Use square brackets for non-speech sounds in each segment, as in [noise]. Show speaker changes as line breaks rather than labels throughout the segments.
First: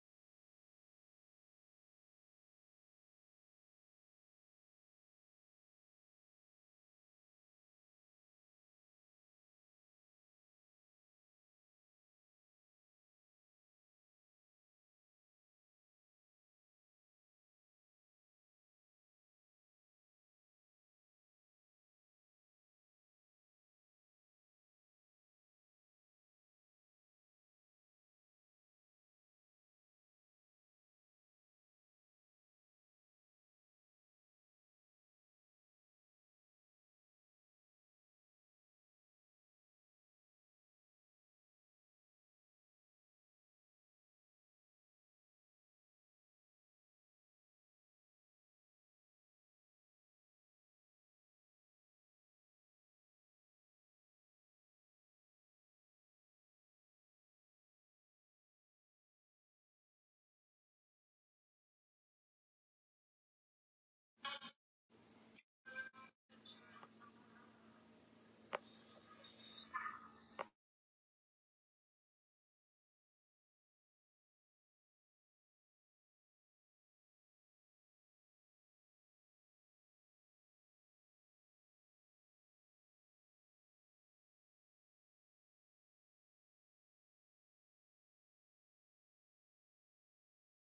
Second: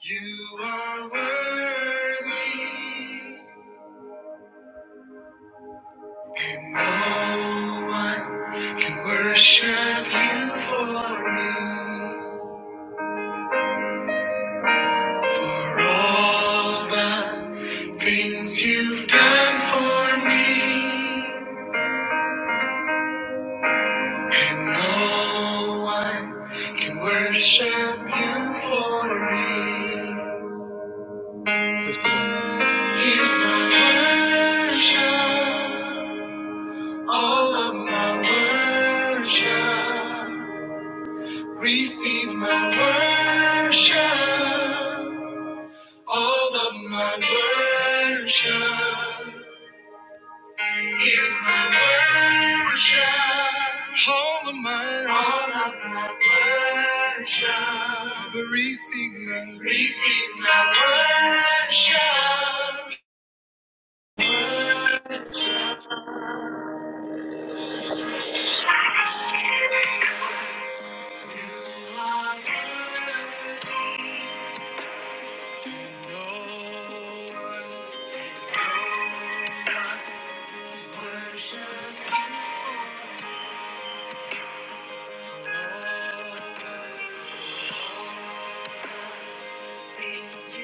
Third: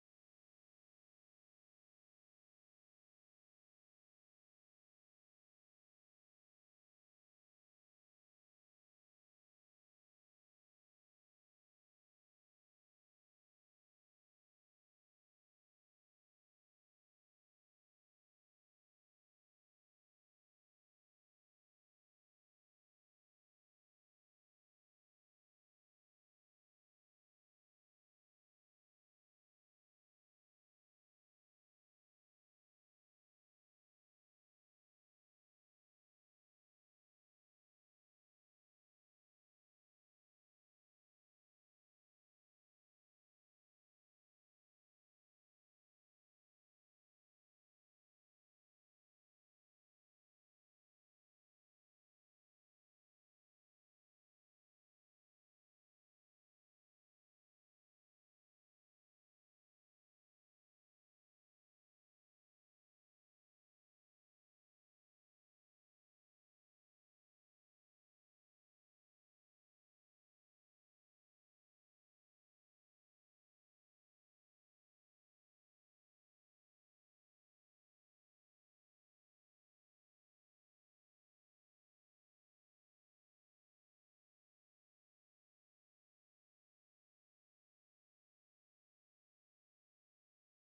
You are worthy, and no one can worship you for me. For all the things you've done for me, and no one can worship you for me. Lift it up. Here's my worship. All of my worship, receive my worship. All of my worship, here's my worship. All of my, all of my worship. Father, receive my, receive my worship. Lord, worship. Receive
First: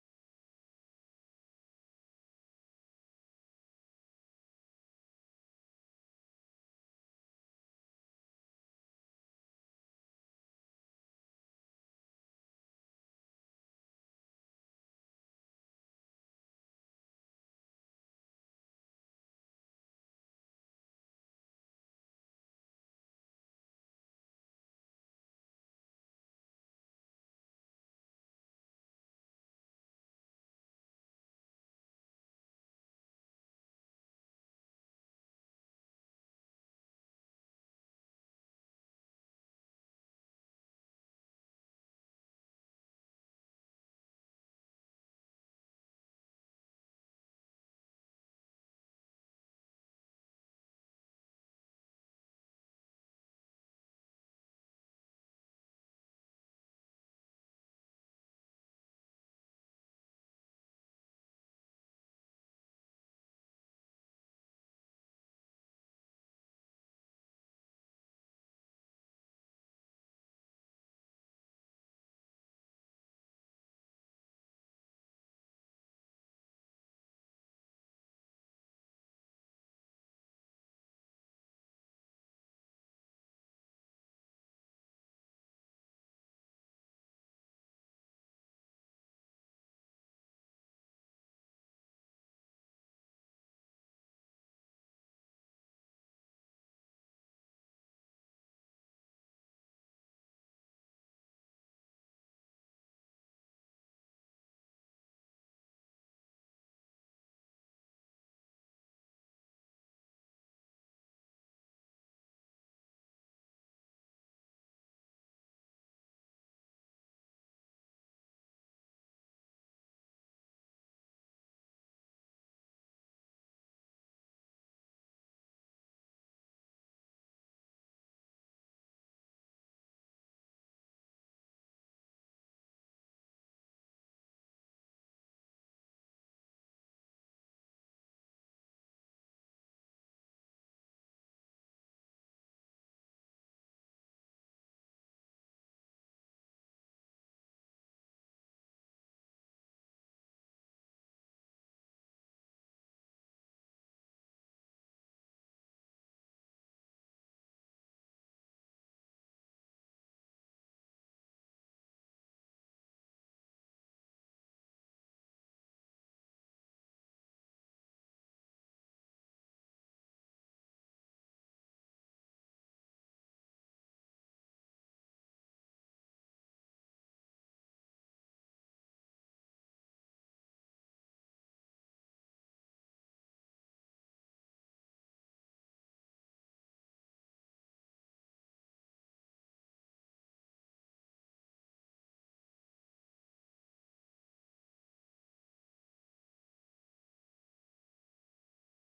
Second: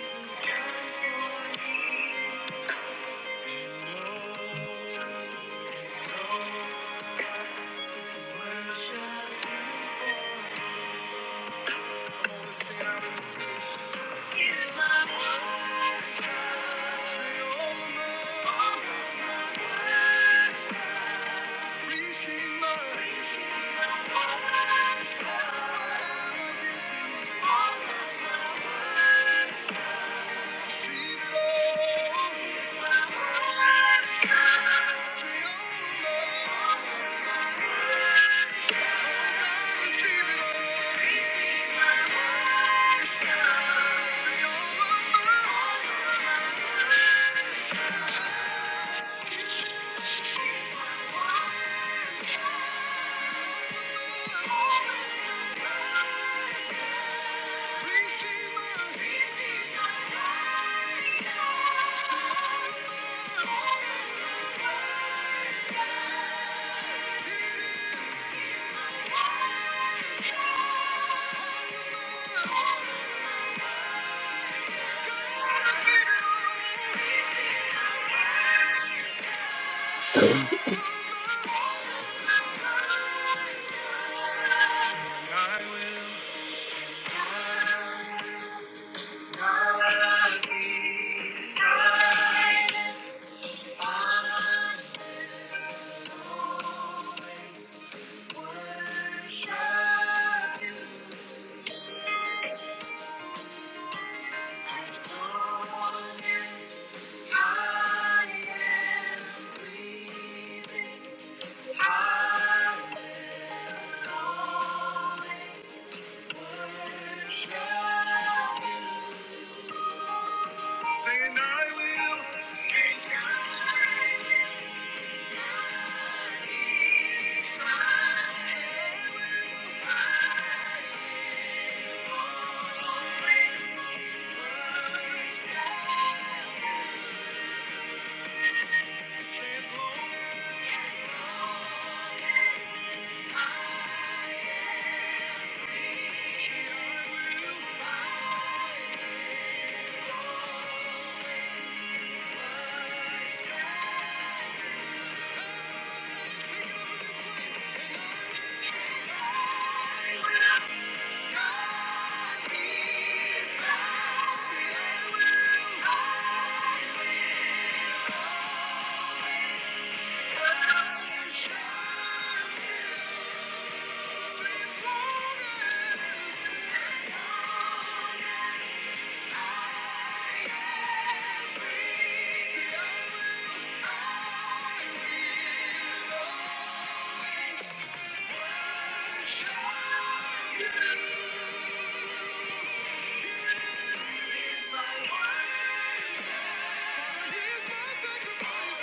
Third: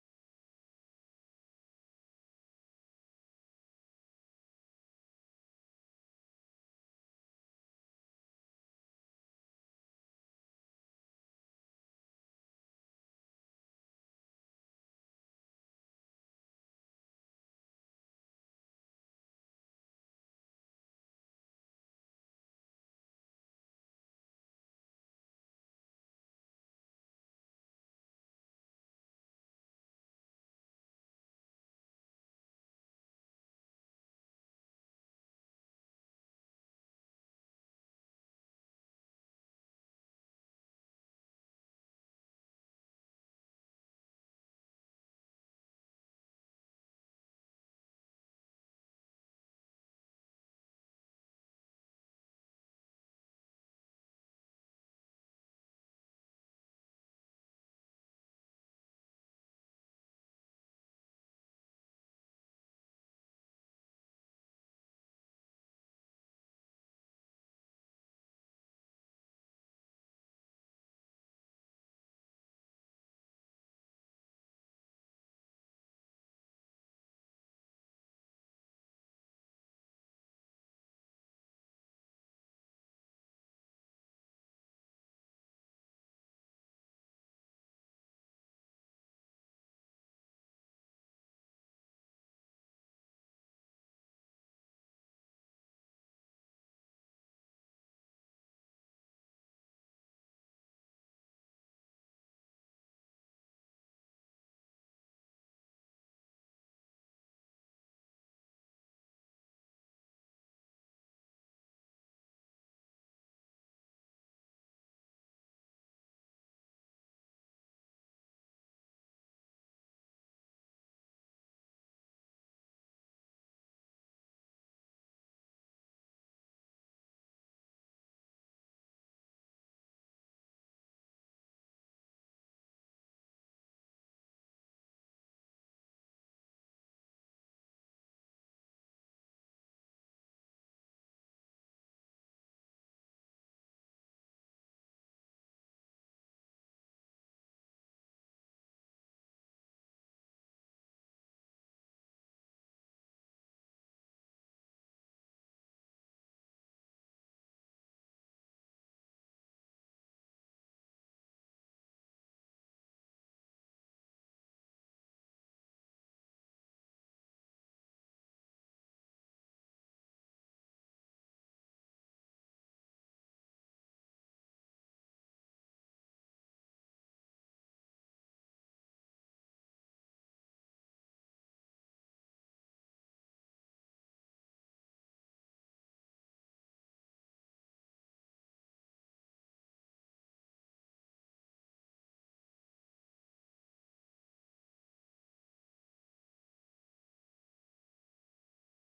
my I you. Thank you.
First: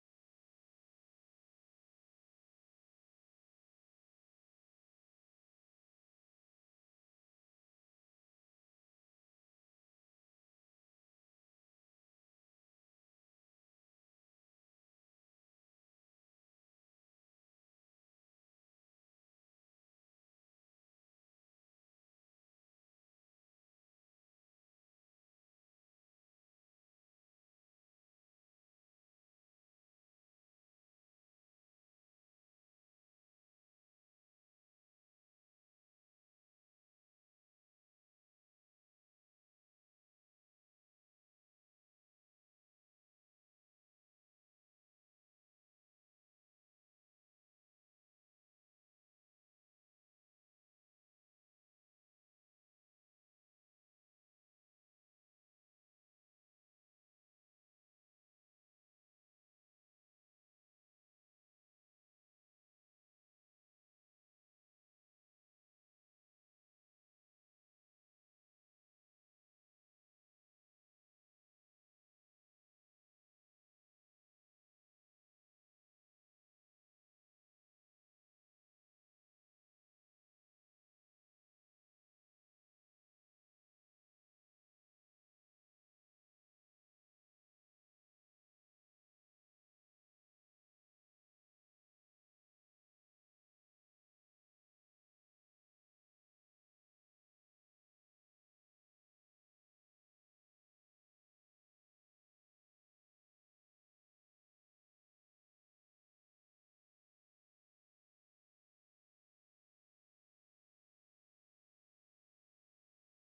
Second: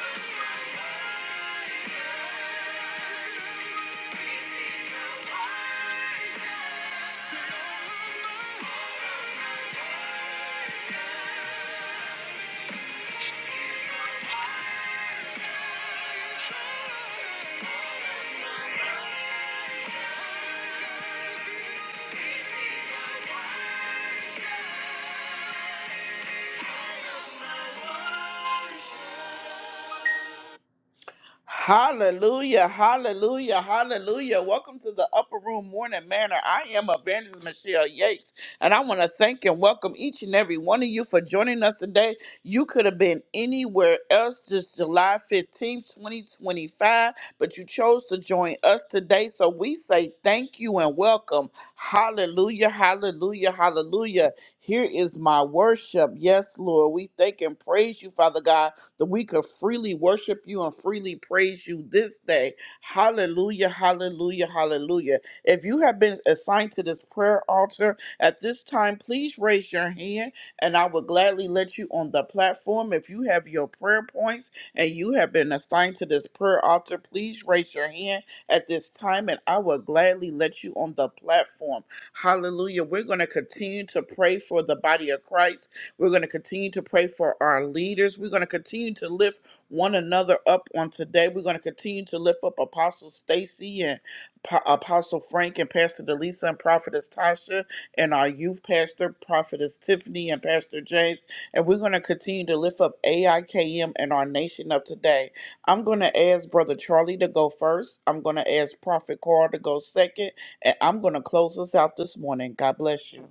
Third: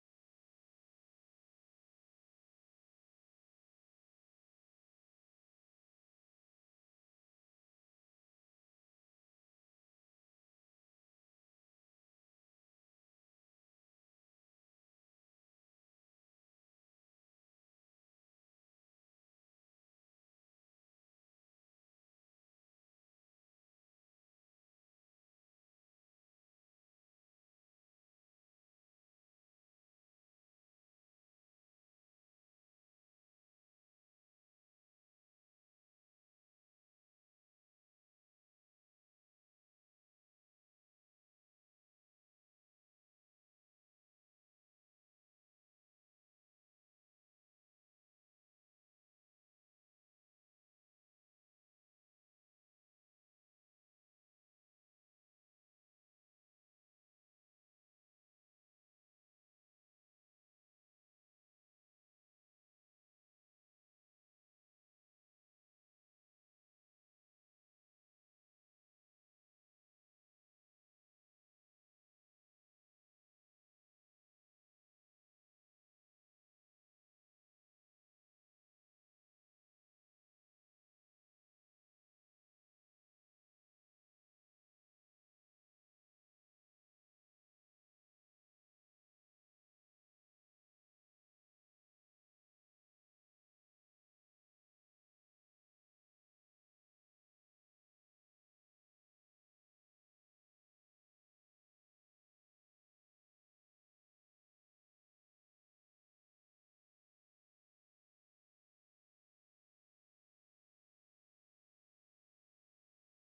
Hallelujah, hallelujah, hallelujah. Welcome to the Upper Room Morning Manor. I am Evangelist Michelle Yates, and I want to thank and welcome each and every one of you for joining us today. You could have been anywhere else this July 15th, 2025, but you chose to join us today. So we say thank you and welcome. Hallelujah, hallelujah, hallelujah. Here is my worship. Yes, Lord, we thank and praise you, Father God that we could freely worship you and freely praise you this day. Hallelujah, hallelujah, hallelujah. If you have been assigned to this prayer altar at this time, please raise your hand and I will gladly let you on the platform. If you have your prayer points and you have been assigned to this prayer altar, please raise your hand at this time and I will gladly let you on the platform. Hallelujah. We're going to continue to pray for the body of Christ. We're going to continue to pray for our leaders. We're going to continue to lift one another up on today. We're going to continue to lift up Apostle Stacy and Pa- Apostle Frank and Pastor Delisa and Prophetess Tasha and our youth pastor, Prophetess Tiffany and Pastor James. And we're going to continue to lift up AIKM and our nation of today. I'm going to ask Brother Charlie to go first. I'm going to ask Prophet Carl to go second. And I'm going to close us out this morning. God bless you.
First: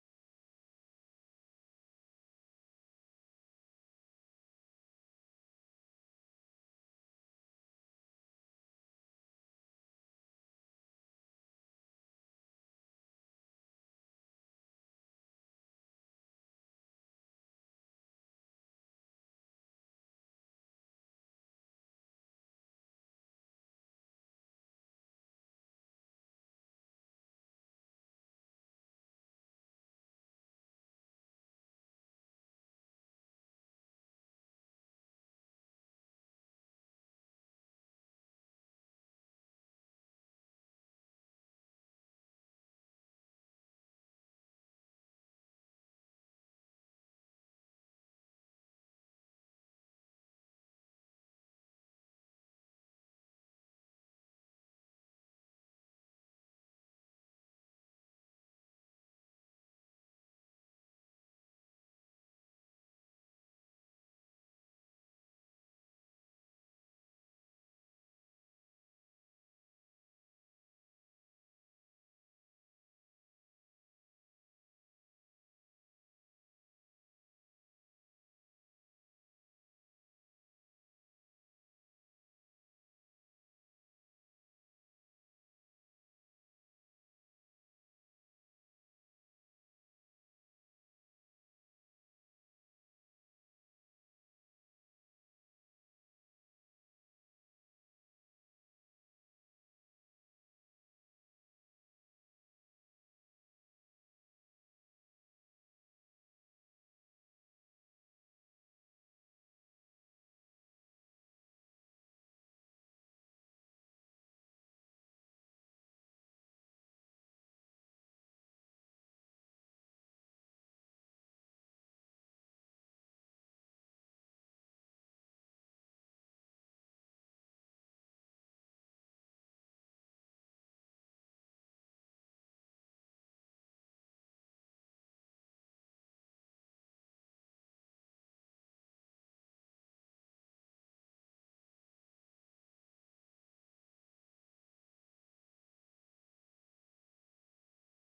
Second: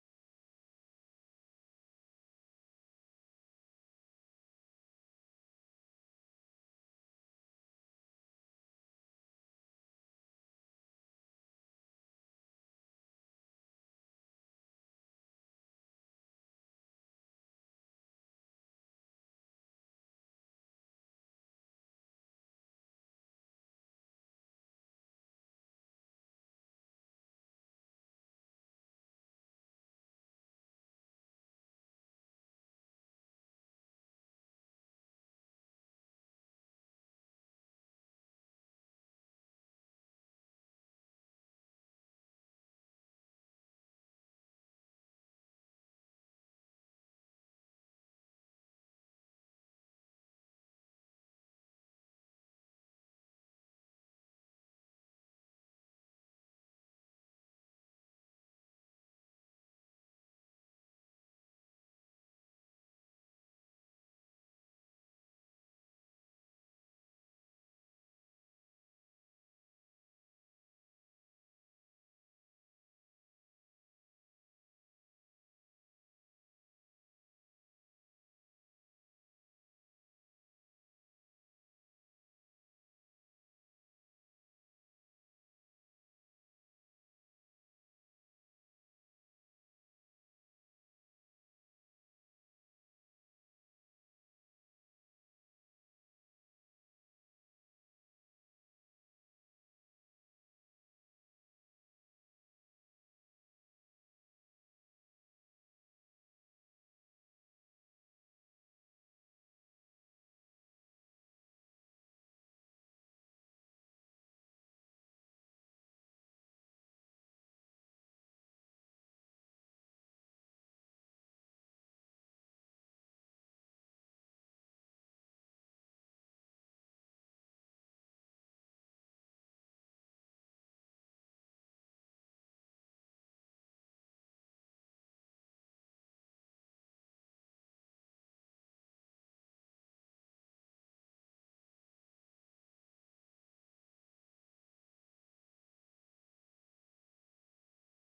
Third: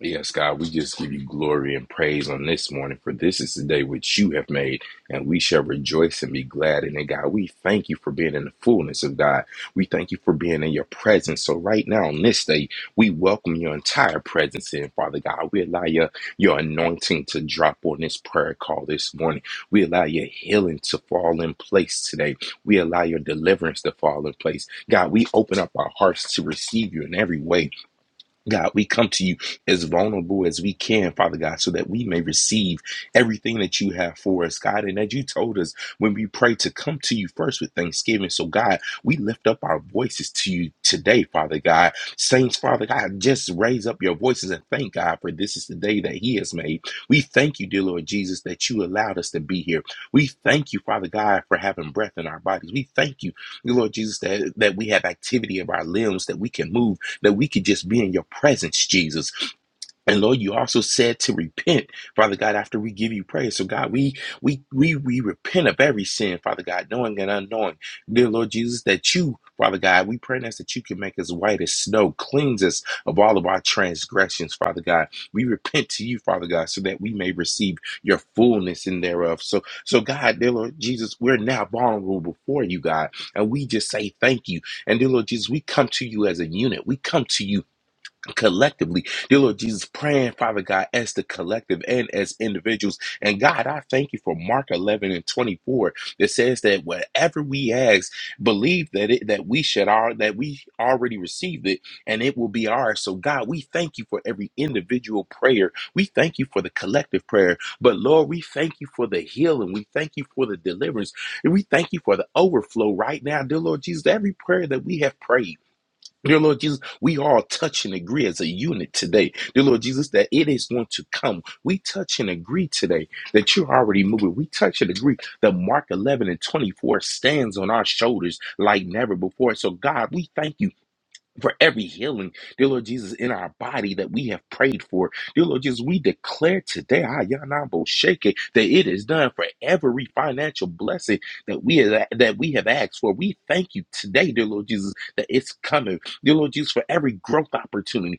Yes, God, we just give you glory and praise on this morning, for this is the day which you have made, and we shall rejoice and be glad in it, God. We thank you for being in the fullness of God. We thank you for being in your presence. So, right now on this day, we welcome your entire presence in, Father God. We allow your, your anointing to drop on this prayer call this morning. We allow your healing to fall in place today. We allow your deliverance to fall in place. God, we open up our hearts to receive you in every way God, we come to you as vulnerable as we can, Father God, so that we may receive everything that you have for us, God, and that you told us when we pray to come to you first with thanksgiving. So, God, we lift up our voices to you today, Father God. Saints, Father God, just raise up your voices and thank God for this is the day that He has made. We thank you, dear Lord Jesus, that you allowed us to be here. We thank you, Father God, for having breath in our bodies. We thank you, dear Lord Jesus, that, that we have activity of our limbs, that we can move that we could just be in your presence, Jesus. And Lord, you also said to repent, Father God, after we give you praise. So God, we we we we repent of every sin, Father God, knowing and unknowing. Dear Lord Jesus, that you, Father God, we pray that's that you can make us white as snow, cleanse us of all of our transgressions, Father God. We repent to you, Father God, so that we may receive your fullness in thereof. So so God, dear Lord Jesus, we're now vulnerable before you, God, and we just say thank you. And dear Lord Jesus, we come to you as a unit. We come to you collectively. Dear Lord Jesus, praying, Father God, as the collective and as individuals. And God, I thank you for Mark 11 and 24 that says that whatever we ask, believe that it that we should are that we already received it and it will be ours. So God, we thank you for every individual prayer. We thank you for the collective prayer. But Lord, we thank you for the healing. We thank you for the deliverance. And we thank you for the overflow right now, dear Lord Jesus, every prayer that we have prayed. Dear Lord Jesus, we all touch and agree as a unit today. Dear Lord Jesus, that it is going to come. We touch and agree today that you're already moving. We touch and agree that Mark 11 and 24 stands on our shoulders like never before. So, God, we thank you for every healing, dear Lord Jesus, in our body that we have prayed for. Dear Lord Jesus, we declare today, ah, ya na bo Sheke, that it is done for every financial blessing that we have, that we have asked for. We thank you today, dear Lord Jesus, that it's coming. Dear Lord Jesus, for every growth opportunity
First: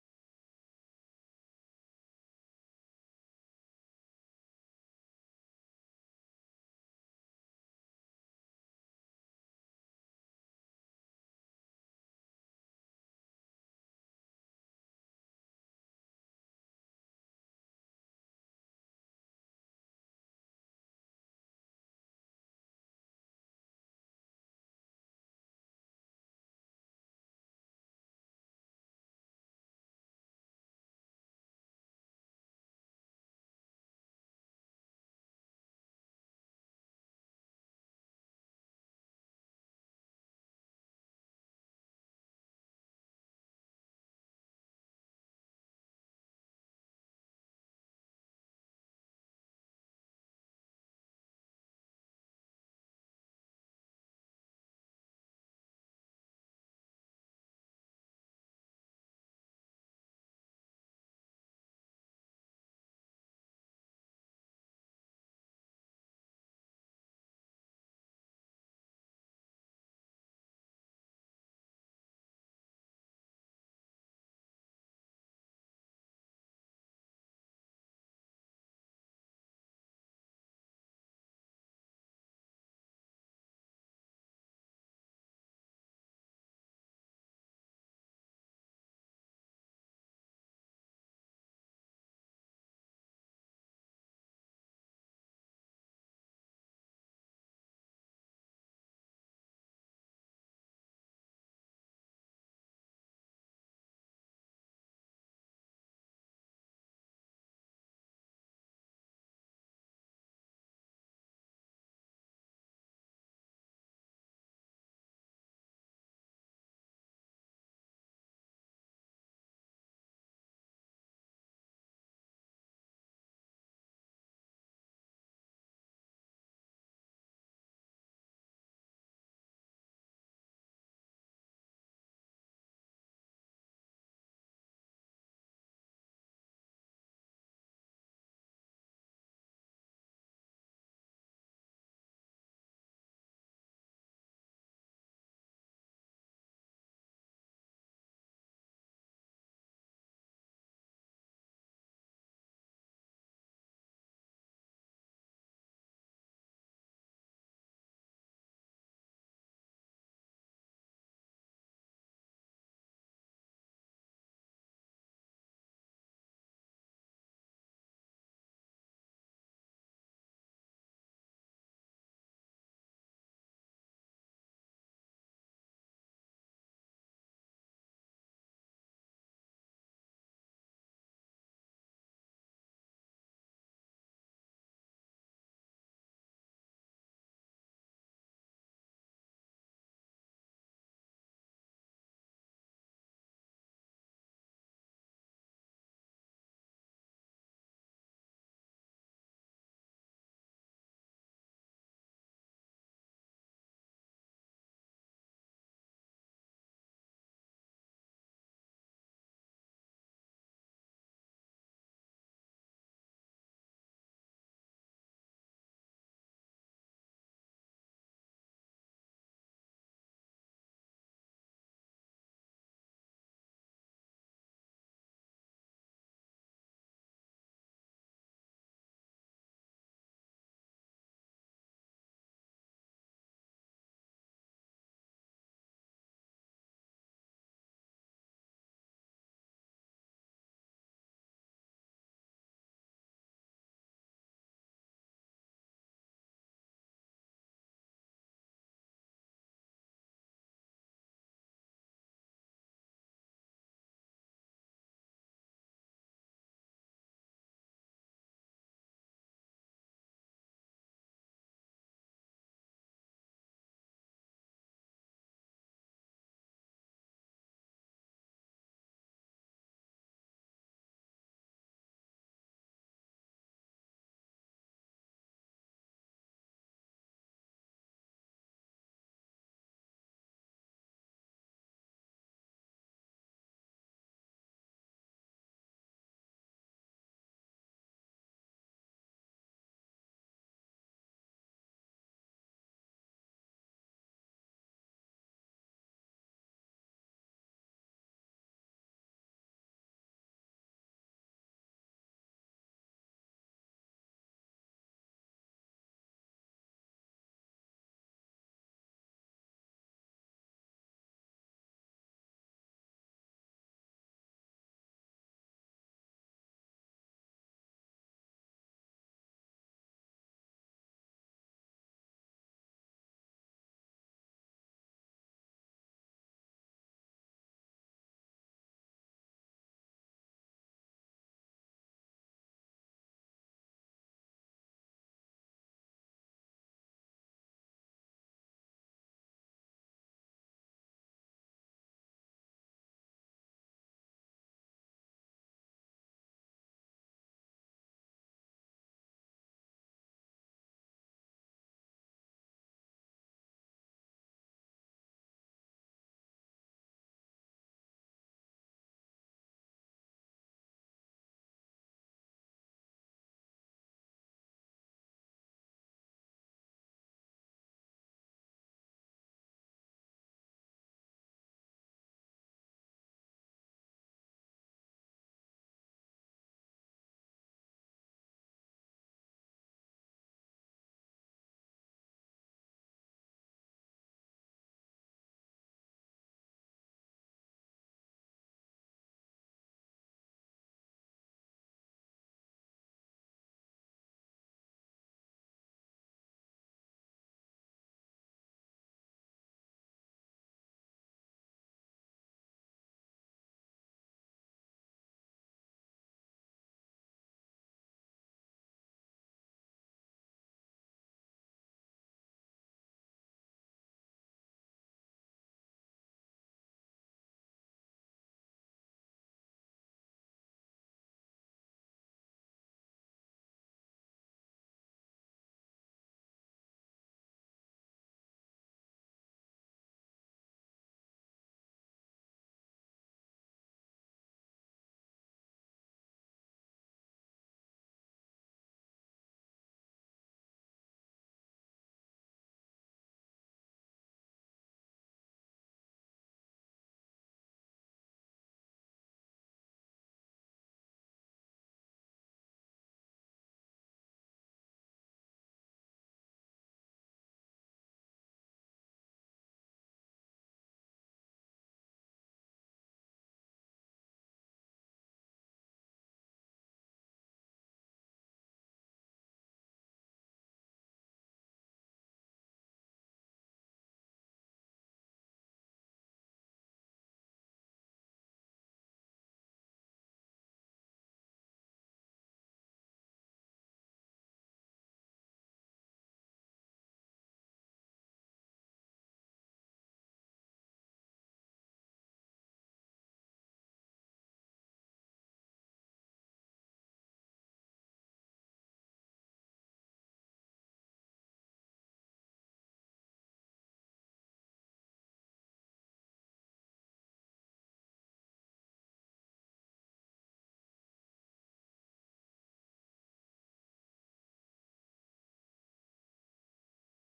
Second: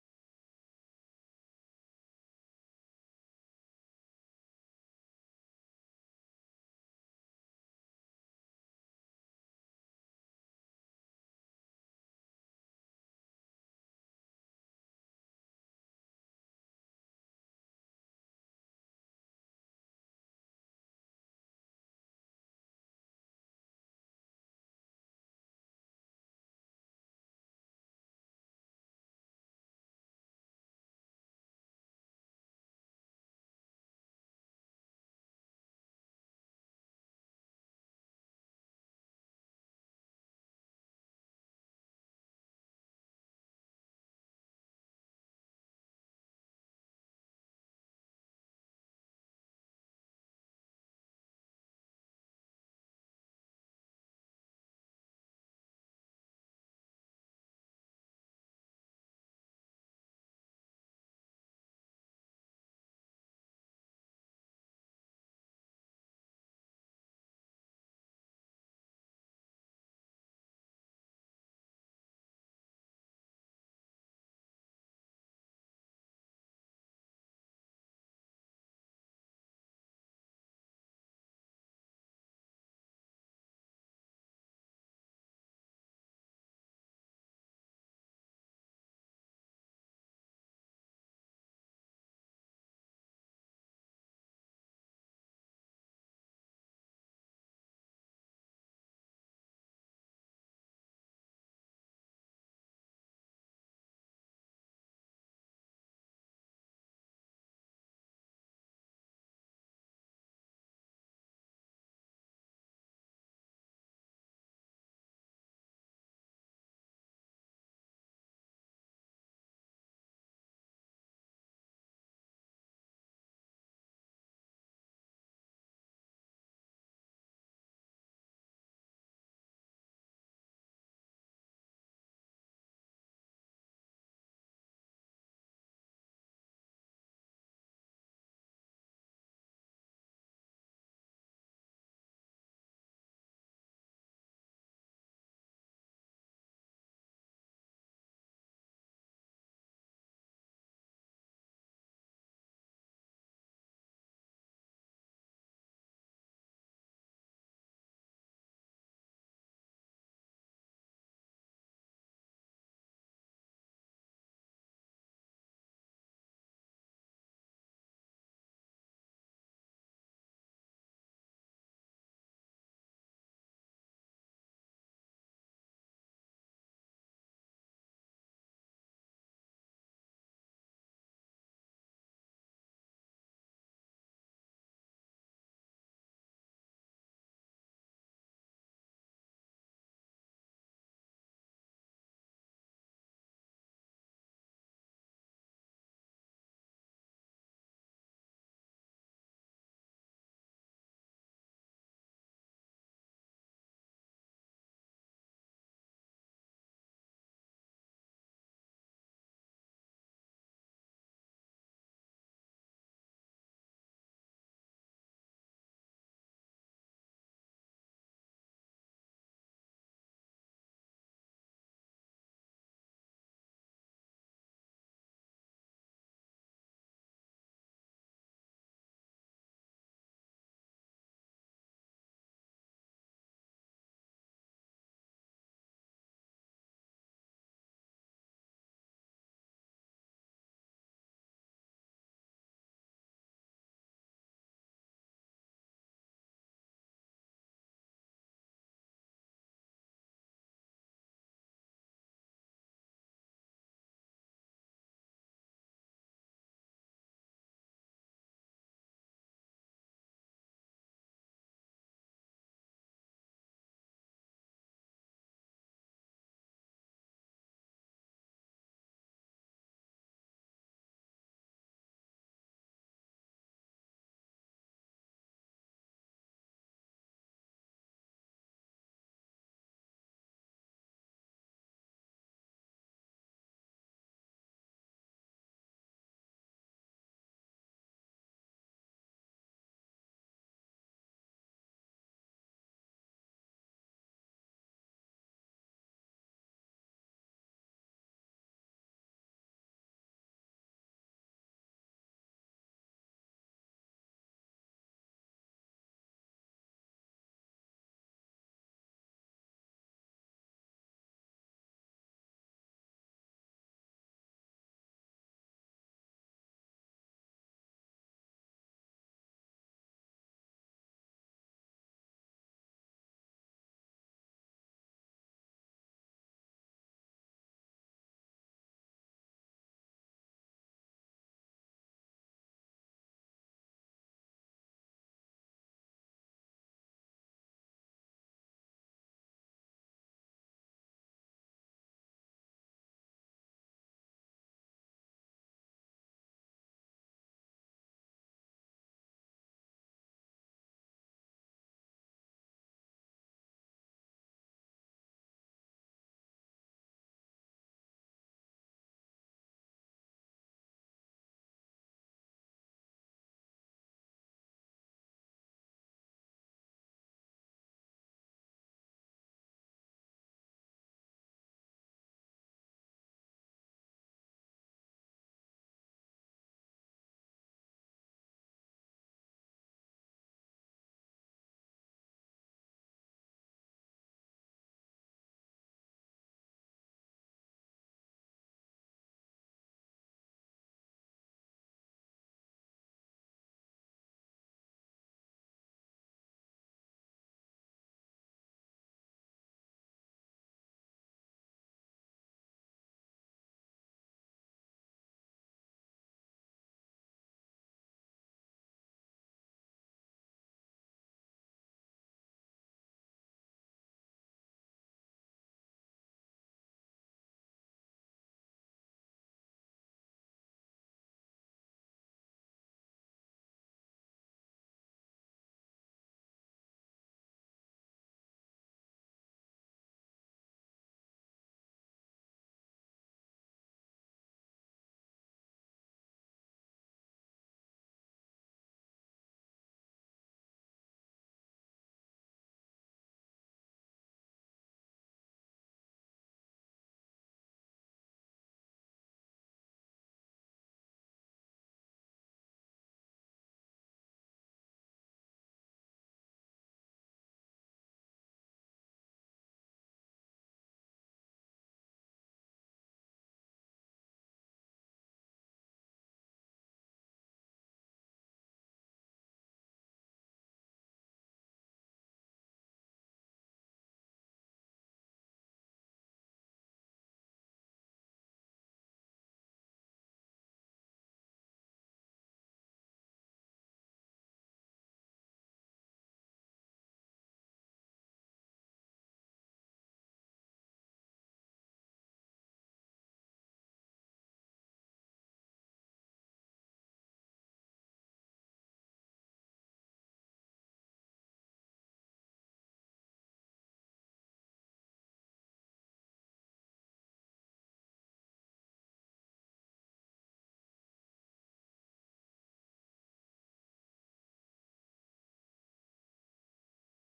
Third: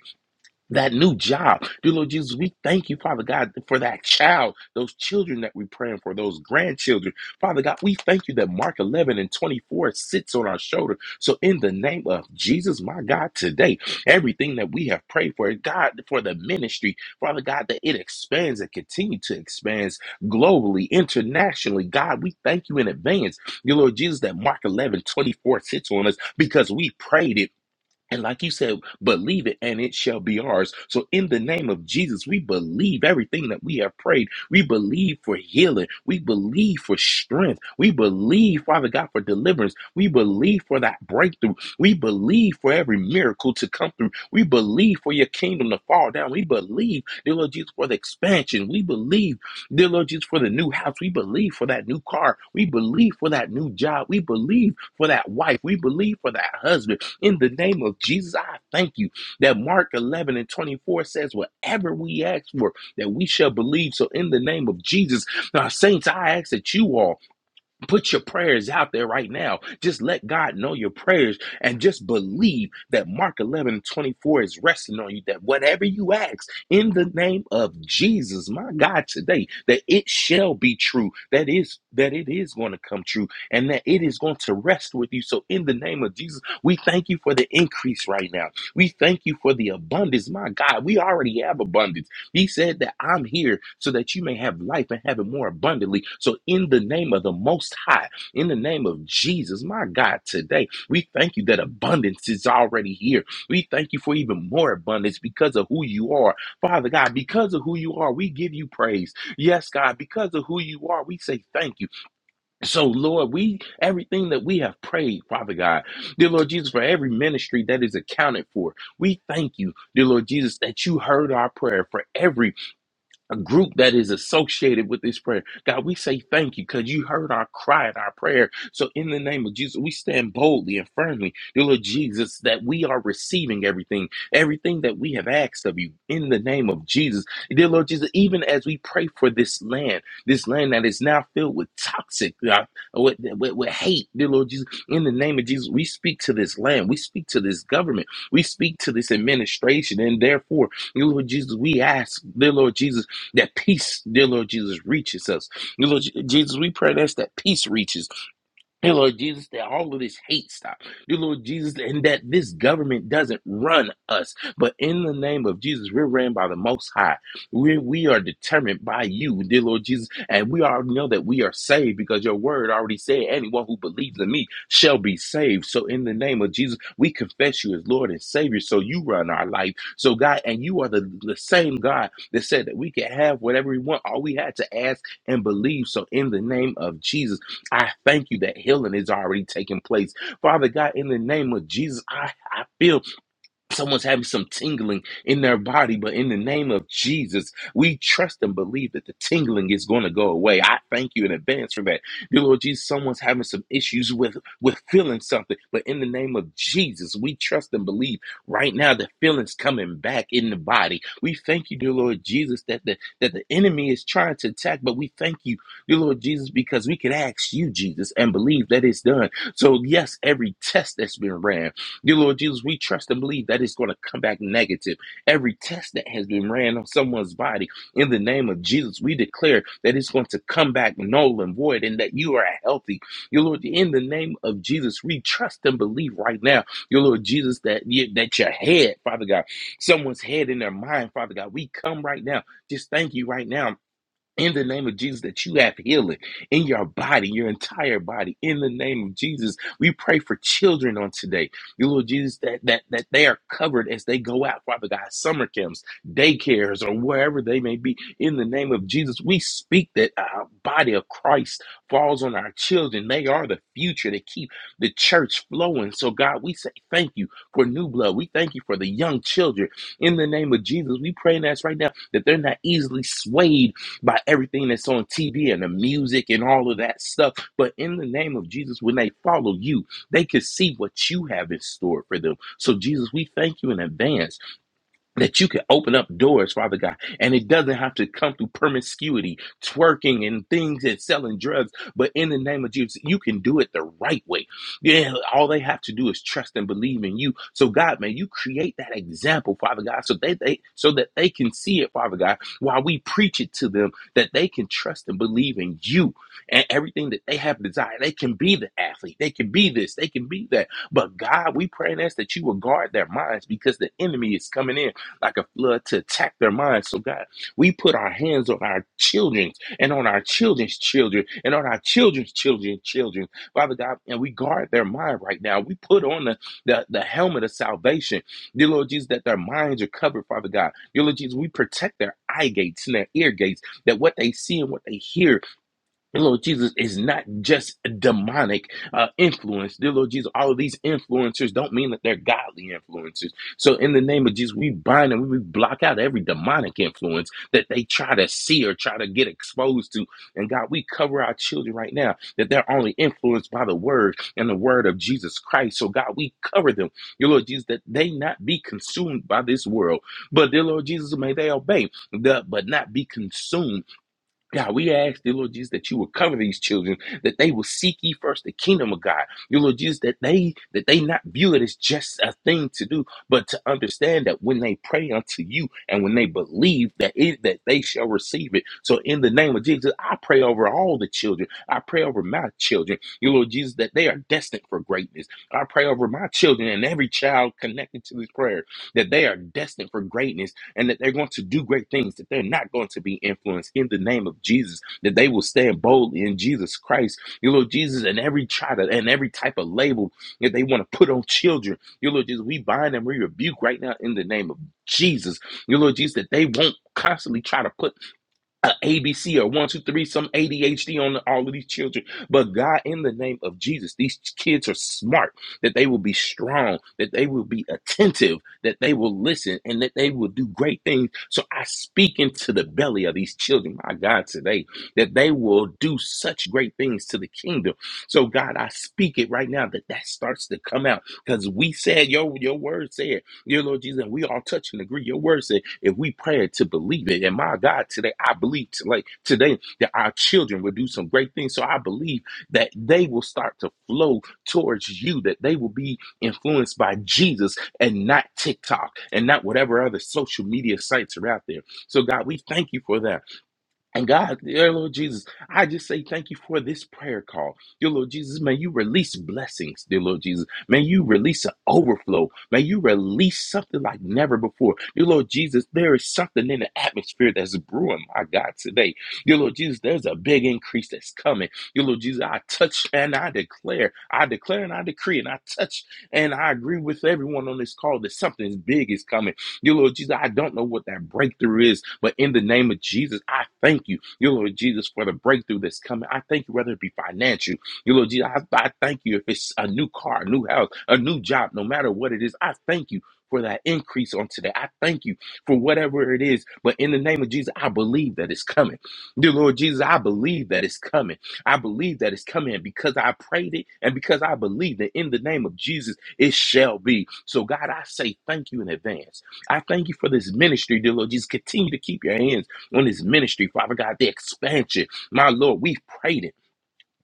that new job. Dear Lord Jesus, we thank you, Father God, for that child, those children that we're praying for, those grandchildren. Father God, we thank you that Mark 11 and 24 sits on our shoulder. So, in the name of Jesus, my God, today, everything that we have prayed for, God, for the ministry, Father God, that it expands and continue to expand globally, internationally. God, we thank you in advance, dear Lord Jesus, that Mark 11 24 sits on us because we prayed it and like you said, believe it and it shall be ours. So, in the name of Jesus, we believe everything that we have prayed. We believe for healing. We believe for strength. We believe, Father God, for deliverance. We believe for that breakthrough. We believe for every miracle to come through. We believe for your kingdom to fall down. We believe, dear Lord Jesus, for the expansion. We believe, dear Lord Jesus, for the new house. We believe for that new car. We believe for that new job. We believe for that wife. We believe for that husband. In the name of Jesus, I thank you that Mark 11 and 24 says, Whatever we ask for, that we shall believe. So, in the name of Jesus, now, saints, I ask that you all Put your prayers out there right now. Just let God know your prayers and just believe that Mark 11 24 is resting on you. That whatever you ask in the name of Jesus, my God, today, that it shall be true. That is, that it is going to come true and that it is going to rest with you. So, in the name of Jesus, we thank you for the increase right now. We thank you for the abundance. My God, we already have abundance. He said that I'm here so that you may have life and have it more abundantly. So, in the name of the Most High, in the name of Jesus, my God, today we thank you that abundance is already here. We thank you for even more abundance because of who you are. Father God, because of who you are, we give you praise. Yes, God, because of who you are, we say thank you. So, Lord, we everything that we have prayed, Father God, dear Lord Jesus, for every ministry that is accounted for, we thank you, dear Lord Jesus, that you heard our prayer for every a group that is associated with this prayer. God, we say thank you because you heard our cry and our prayer. So, in the name of Jesus, we stand boldly and firmly, dear Lord Jesus, that we are receiving everything, everything that we have asked of you in the name of Jesus. Dear Lord Jesus, even as we pray for this land, this land that is now filled with toxic, uh, with, with, with hate, dear Lord Jesus, in the name of Jesus, we speak to this land, we speak to this government, we speak to this administration, and therefore, dear Lord Jesus, we ask, dear Lord Jesus that peace, dear Lord Jesus, reaches us. Dear Lord Jesus, we pray that's that peace reaches. Dear Lord Jesus, that all of this hate stop. Dear Lord Jesus, and that this government doesn't run us. But in the name of Jesus, we're ran by the Most High. We, we are determined by you, dear Lord Jesus. And we already know that we are saved because your word already said, anyone who believes in me shall be saved. So in the name of Jesus, we confess you as Lord and Savior. So you run our life. So God, and you are the, the same God that said that we can have whatever we want. All we had to ask and believe. So in the name of Jesus, I thank you that healing is already taking place. Father God, in the name of Jesus, I, I feel Someone's having some tingling in their body, but in the name of Jesus, we trust and believe that the tingling is going to go away. I thank you in advance for that. Dear Lord Jesus, someone's having some issues with, with feeling something, but in the name of Jesus, we trust and believe right now the feeling's coming back in the body. We thank you, dear Lord Jesus, that the, that the enemy is trying to attack, but we thank you, dear Lord Jesus, because we can ask you, Jesus, and believe that it's done. So, yes, every test that's been ran, Dear Lord Jesus, we trust and believe that it's going to come back negative. Every test that has been ran on someone's body, in the name of Jesus, we declare that it's going to come back null and void and that you are healthy. Your Lord, in the name of Jesus, we trust and believe right now, your Lord Jesus, that, that your head, Father God, someone's head in their mind, Father God, we come right now. Just thank you right now in the name of Jesus that you have healing in your body, your entire body. In the name of Jesus, we pray for children on today. Dear Lord Jesus, that that that they are covered as they go out, Father God, summer camps, daycares, or wherever they may be. In the name of Jesus, we speak that our body of Christ falls on our children. They are the future. They keep the church flowing. So God, we say thank you for new blood. We thank you for the young children. In the name of Jesus, we pray and ask right now that they're not easily swayed by everything that's on TV and the music and all of that stuff. But in the name of Jesus, when they follow you, they can see what you have in store for them. So, Jesus, we thank you in advance that you can open up doors, Father God, and it doesn't have to come through promiscuity, twerking, and things and selling drugs. But in the name of Jesus, you can do it the right way. Yeah, all they have to do is trust and believe in you. So God, man, you create that example, Father God, so they, they so that they can see it, Father God, while we preach it to them, that they can trust and believe in you and everything that they have desired. They can be the athlete, they can be this, they can be that. But God, we pray and ask that you will guard their minds because the enemy is coming in like a flood to attack their minds. So, God, we put our hands on our children and on our children's children and on our children's children's children, Father God, and we guard their mind right now. We put on the, the, the helmet of salvation, dear Lord Jesus, that their minds are covered, Father God. Dear Lord Jesus, we protect their eye gates and their ear gates, that what they see and what they hear Dear Lord Jesus is not just a demonic uh, influence. Dear Lord Jesus, all of these influencers don't mean that they're godly influencers. So, in the name of Jesus, we bind and we block out every demonic influence that they try to see or try to get exposed to. And God, we cover our children right now that they're only influenced by the word and the word of Jesus Christ. So, God, we cover them, dear Lord Jesus, that they not be consumed by this world. But, dear Lord Jesus, may they obey, the, but not be consumed God, we ask, dear Lord Jesus, that you would cover these children, that they will seek ye first the kingdom of God. Dear Lord Jesus, that they that they not view it as just a thing to do, but to understand that when they pray unto you and when they believe that it that they shall receive it. So in the name of Jesus, I pray over all the children. I pray over my children, dear Lord Jesus, that they are destined for greatness. I pray over my children and every child connected to this prayer that they are destined for greatness and that they're going to do great things, that they're not going to be influenced in the name of Jesus, that they will stand boldly in Jesus Christ, your Lord Jesus, and every try to, and every type of label that they want to put on children, your Lord Jesus, we bind and we rebuke right now in the name of Jesus, your Lord Jesus, that they won't constantly try to put uh, a ABC or one, two, three, some ADHD on all of these children. But God, in the name of Jesus, these kids are smart, that they will be strong, that they will be attentive, that they will listen, and that they will do great things. So I speak into the belly of these children, my God, today, that they will do such great things to the kingdom. So God, I speak it right now that that starts to come out because we said, your, your word said Dear Lord Jesus, and we all touch and agree. Your word said if we pray to believe it. And my God, today I believe to, like today that our children will do some great things. So I believe that they will start to flow towards you, that they will be influenced by Jesus and not TikTok and not whatever other social media sites are out there. So God, we thank you for that. And God, dear Lord Jesus, I just say thank you for this prayer call. Dear Lord Jesus, may you release blessings, dear Lord Jesus. May you release an overflow. May you release something like never before. Dear Lord Jesus, there is something in the atmosphere that's brewing, my God, today. Dear Lord Jesus, there's a big increase that's coming. Dear Lord Jesus, I touch and I declare, I declare and I decree, and I touch and I agree with everyone on this call that something big is coming. Dear Lord Jesus, I don't know what that breakthrough is, but in the name of Jesus, I thank you, dear Lord Jesus, for the breakthrough that's coming. I thank you, whether it be financial, dear Lord Jesus, I, I thank you if it's a new car, a new house, a new job, no matter what it is, I thank you. For that increase on today. I thank you for whatever it is. But in the name of Jesus, I believe that it's coming. Dear Lord Jesus, I believe that it's coming. I believe that it's coming and because I prayed it and because I believe that in the name of Jesus, it shall be. So, God, I say thank you in advance. I thank you for this ministry, dear Lord Jesus. Continue to keep your hands on this ministry, Father God, the expansion. My Lord, we've prayed it.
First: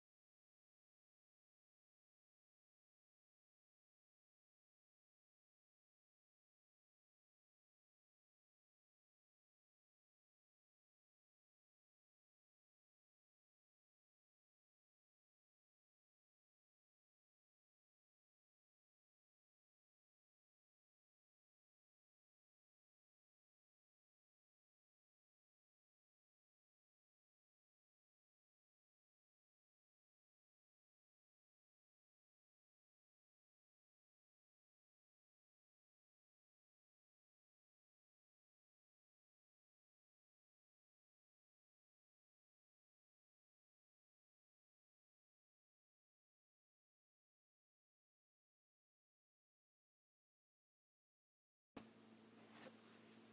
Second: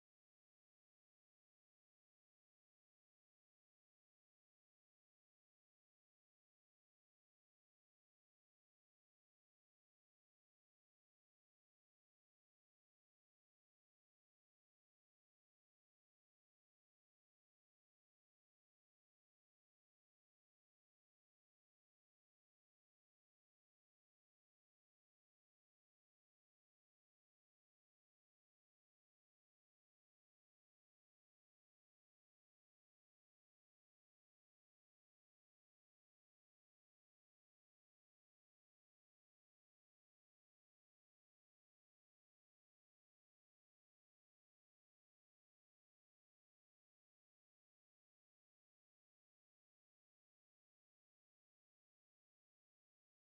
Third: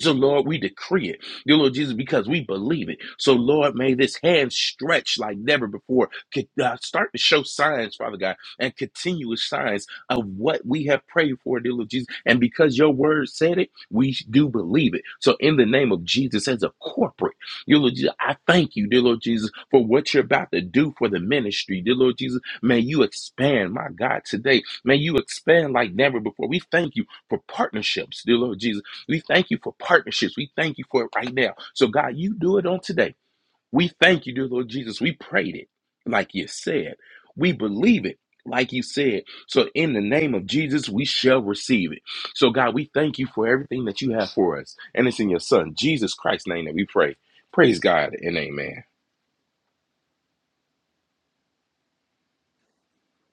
So, Lord, we decree it, dear Lord Jesus, because we believe it. So, Lord, may this hand stretch like never before. Could, uh, start to show signs, Father God, and continuous signs of what we have prayed for, dear Lord Jesus. And because your word said it, we do believe it. So, in the name of Jesus, as a corporate, dear Lord Jesus, I thank you, dear Lord Jesus, for what you're about to do for the ministry, dear Lord Jesus. May you expand, my God, today. May you expand like never before. We thank you for partnerships, dear Lord Jesus. We thank you for partnerships. We thank you for it right now. So, God, you do it on today. We thank you, dear Lord Jesus. We prayed it like you said. We believe it like you said. So, in the name of Jesus, we shall receive it. So, God, we thank you for everything that you have for us. And it's in your Son, Jesus Christ's name, that we pray. Praise God and amen.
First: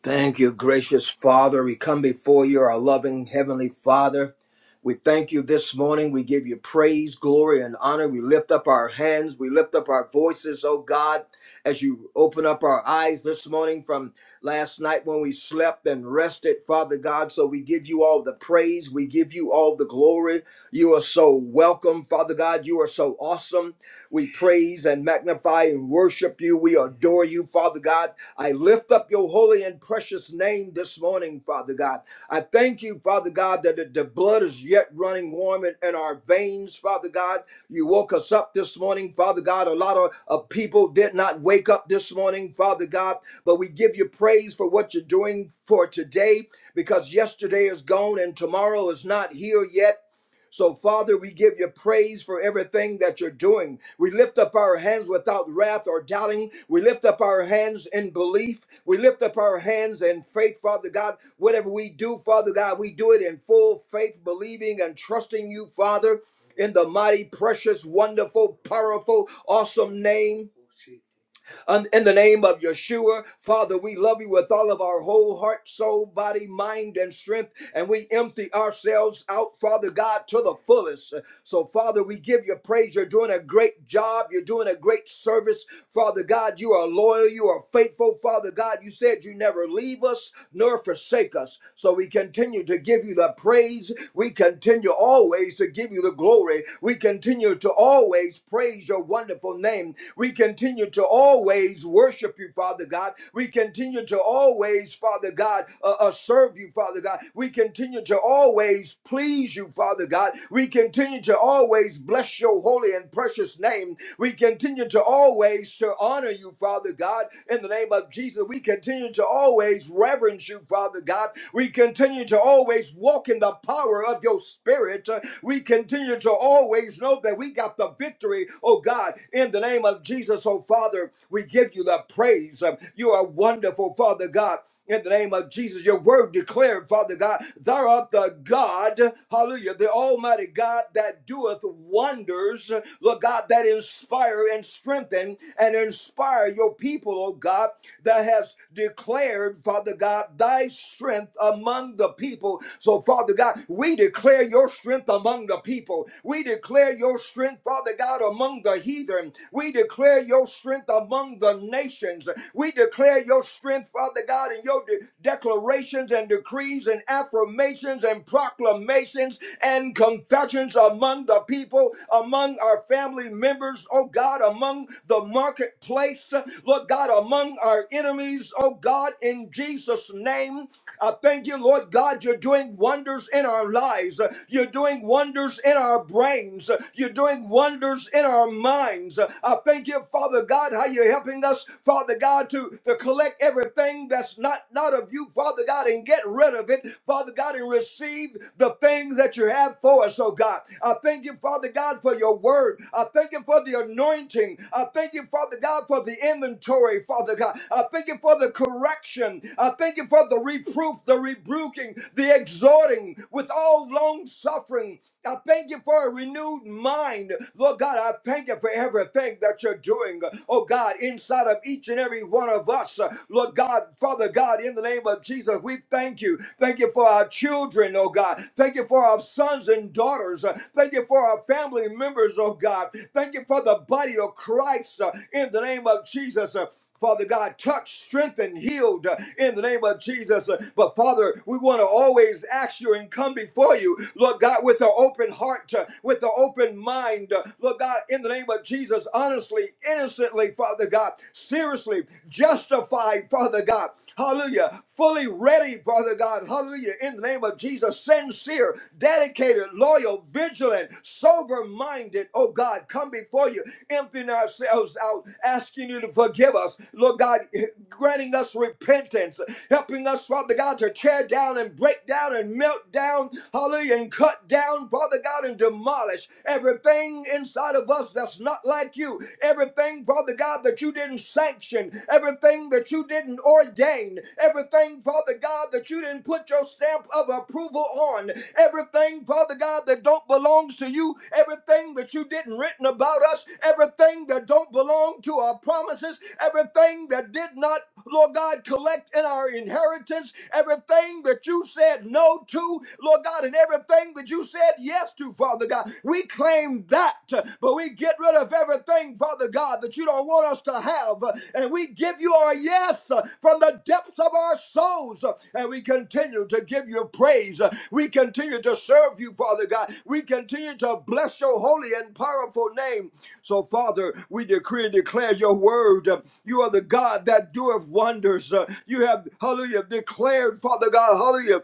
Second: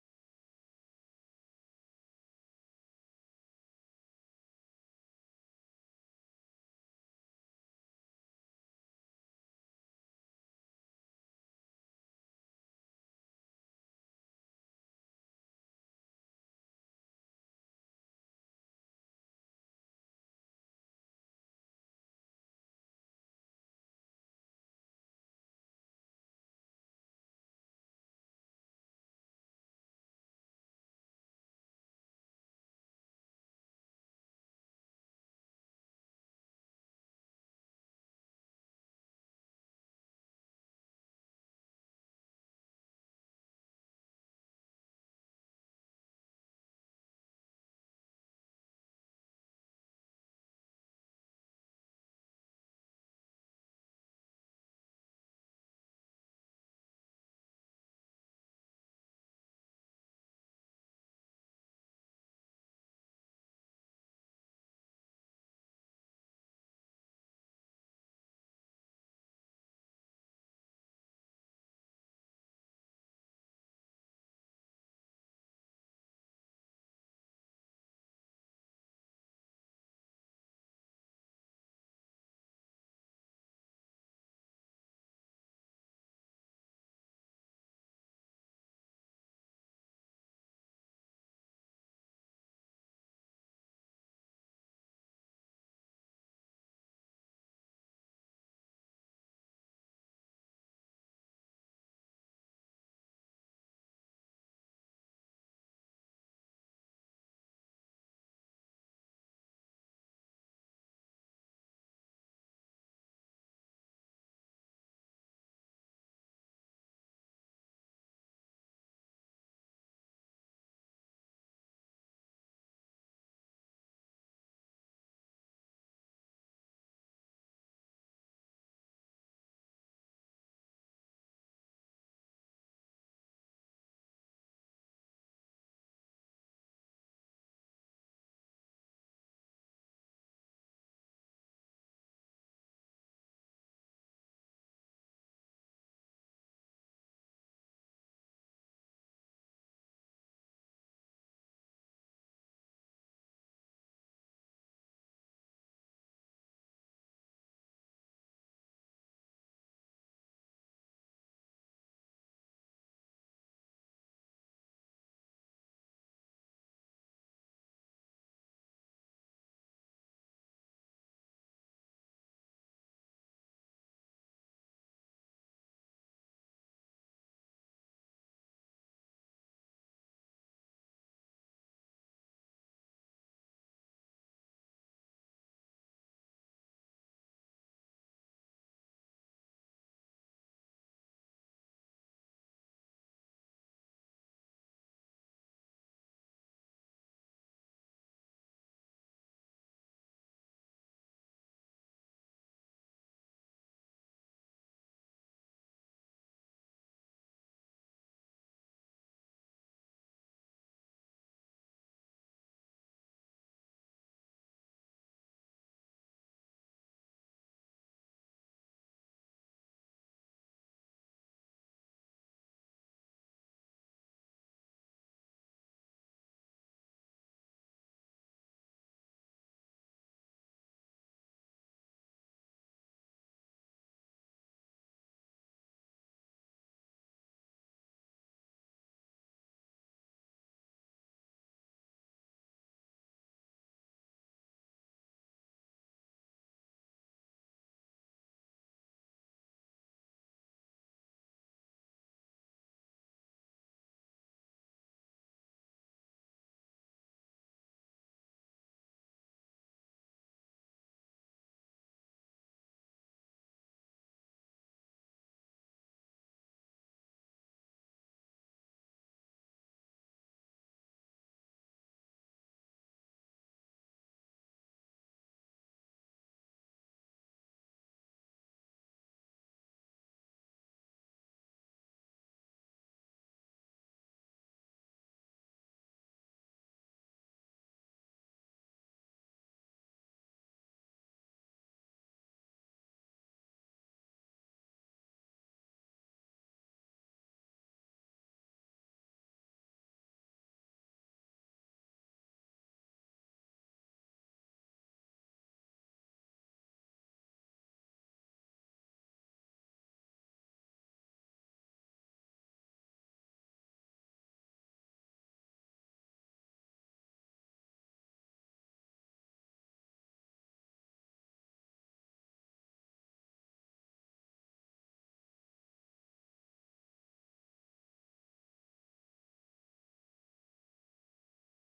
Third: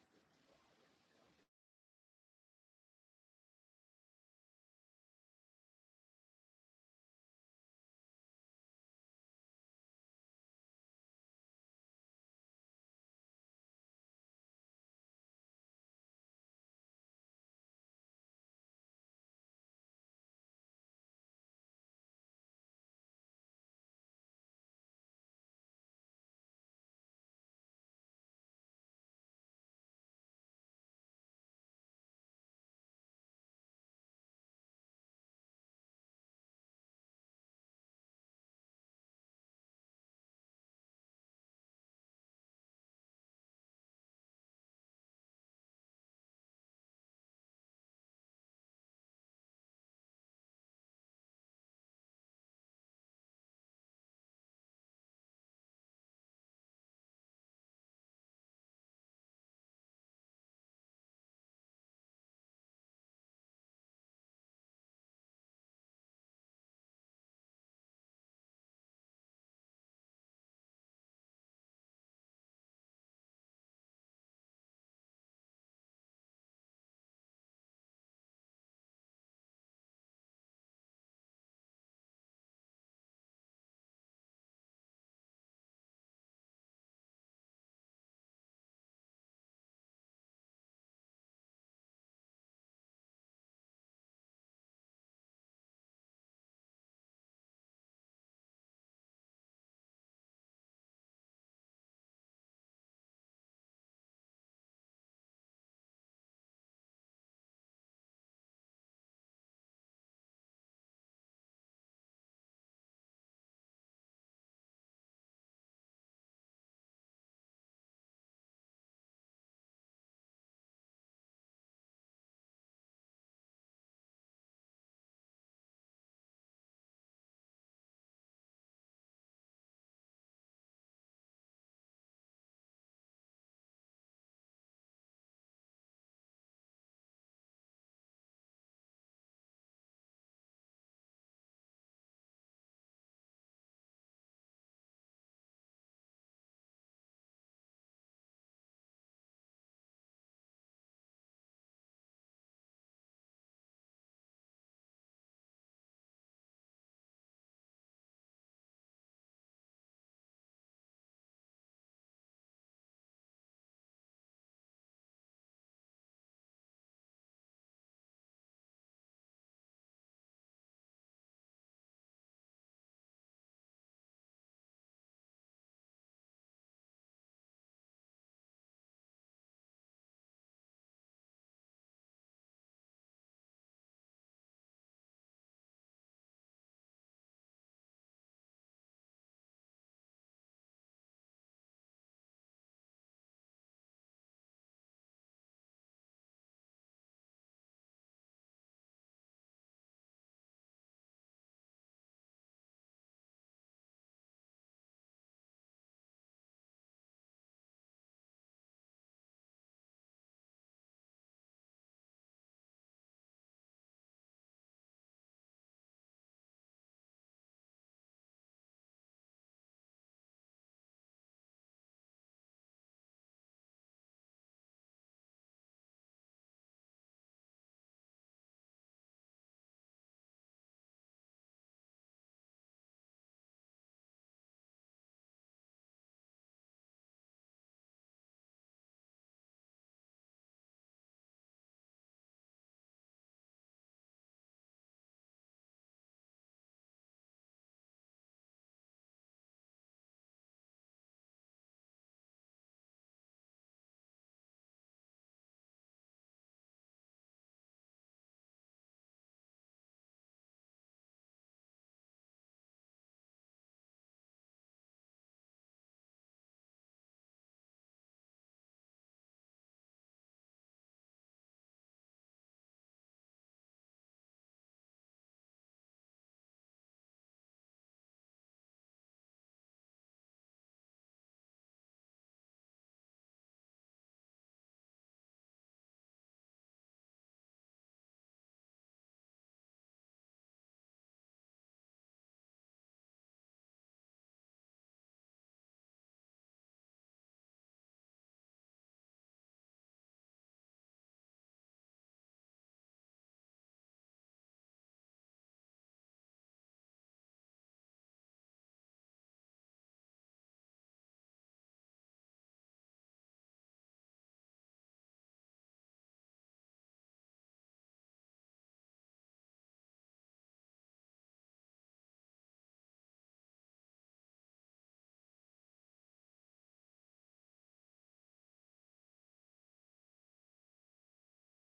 Thank you, gracious Father. We come before you, our loving Heavenly Father. We thank you this morning. We give you praise, glory, and honor. We lift up our hands. We lift up our voices, oh God, as you open up our eyes this morning from last night when we slept and rested, Father God. So we give you all the praise. We give you all the glory. You are so welcome, Father God. You are so awesome. We praise and magnify and worship you. We adore you, Father God. I lift up your holy and precious name this morning, Father God. I thank you, Father God, that the, the blood is yet running warm in, in our veins, Father God. You woke us up this morning, Father God. A lot of, of people did not wake up this morning, Father God, but we give you praise for what you're doing for today because yesterday is gone and tomorrow is not here yet so, Father, we give you praise for everything that you're doing. We lift up our hands without wrath or doubting. We lift up our hands in belief. We lift up our hands in faith, Father God. Whatever we do, Father God, we do it in full faith, believing and trusting you, Father, in the mighty, precious, wonderful, powerful, awesome name Un- In the name of Yeshua, Father, we love you with all of our whole heart, soul, body, mind, and strength, and we empty ourselves out, Father God, to the fullest. So, Father, we give you praise. You're doing a great job. You're doing a great service, Father God. You are loyal. You are faithful, Father God. You said you never leave us nor forsake us. So, we continue to give you the praise. We continue always to give you the glory. We continue to always praise your wonderful name. We continue continue to always worship you, Father God. We continue to always, Father God, uh, uh, serve you, Father God. We continue to always please you, Father God. We continue to always bless your holy and precious name. We continue to always to honor you, Father God, in the name of Jesus. We continue to always reverence you, Father God. We continue to always walk in the power of your spirit. Uh, We continue to always know that we got the victory, oh God, in the name of Jesus, oh Father, we give you the praise. Um, You are wonderful, Father God. In the name of Jesus, your word declared, Father God, thou art the God, hallelujah, the Almighty God that doeth wonders, Lord God, that inspire and strengthen and inspire your people, oh God, that has declared, Father God, thy strength among the people. So, Father God, we declare your strength among the people. We declare your strength, Father God, among the heathen. We declare your strength among the nations. We declare your strength, Father God, in your de- declarations and decrees and affirmations and proclamations and confessions among the people, among our family members, oh God, among the marketplace, Lord God, among our enemies, oh God, in Jesus' name. I thank you, Lord God, you're doing wonders in our lives. You're doing wonders in our brains. You're doing doing wonders in our minds. I thank you, Father God, how you're helping us, Father God, to, to collect everything that's not, not of you, Father God, and get rid of it, Father God, and receive the things that you have for us, oh God. I thank you, Father God, for your word. I thank you for the anointing. I thank you, Father God, for the inventory, Father God. I thank you for the correction. I thank you for the reproof, the rebuking, the exhorting with all long suffering. I thank you for a renewed mind. Lord God, I thank you for everything that you're doing. Oh God, inside of each and every one of us. Lord God, Father God, in the name of Jesus, we thank you. Thank you for our children, oh God. Thank you for our sons and daughters. Thank you for our family members, oh God. Thank you for the body of Christ uh, in the name of Jesus. Father God, touch, strengthen, healed uh, in the name of Jesus. Uh, But Father, we want to always ask you and come before you, Lord God, with an open heart, uh, with an open mind, uh, Lord God, in the name of Jesus, honestly, innocently, Father God, seriously, justified, Father God. Hallelujah. Fully ready, brother God. Hallelujah. In the name of Jesus, sincere, dedicated, loyal, vigilant, sober minded. Oh God, come before you, emptying ourselves out, asking you to forgive us. Lord God, granting us repentance, helping us, Father God, to tear down and break down and melt down, hallelujah, and cut down, Father God, and demolish everything inside of us that's not like you, everything everything, Father God, that you didn't sanction, everything that you didn't ordain, everything, Father God, that you didn't put your stamp of approval on, everything, Father God, that don't belongs to you, everything that you didn't written about us, everything that don't belong to our promises, everything that did not Lord God, collect in our inheritance everything that you said no to, Lord God, and everything that you said yes to, Father God. We claim that, but we get rid of everything, Father God, that you don't want us to have, and we give you our yes from the depths of our soul souls. uh, And we continue to give you praise. Uh, We continue to serve you, Father God. We continue to bless your holy and powerful name. So, Father, we decree and declare your word. Uh, You are the God that doeth wonders. Uh, You have, hallelujah, declared, Father God, hallelujah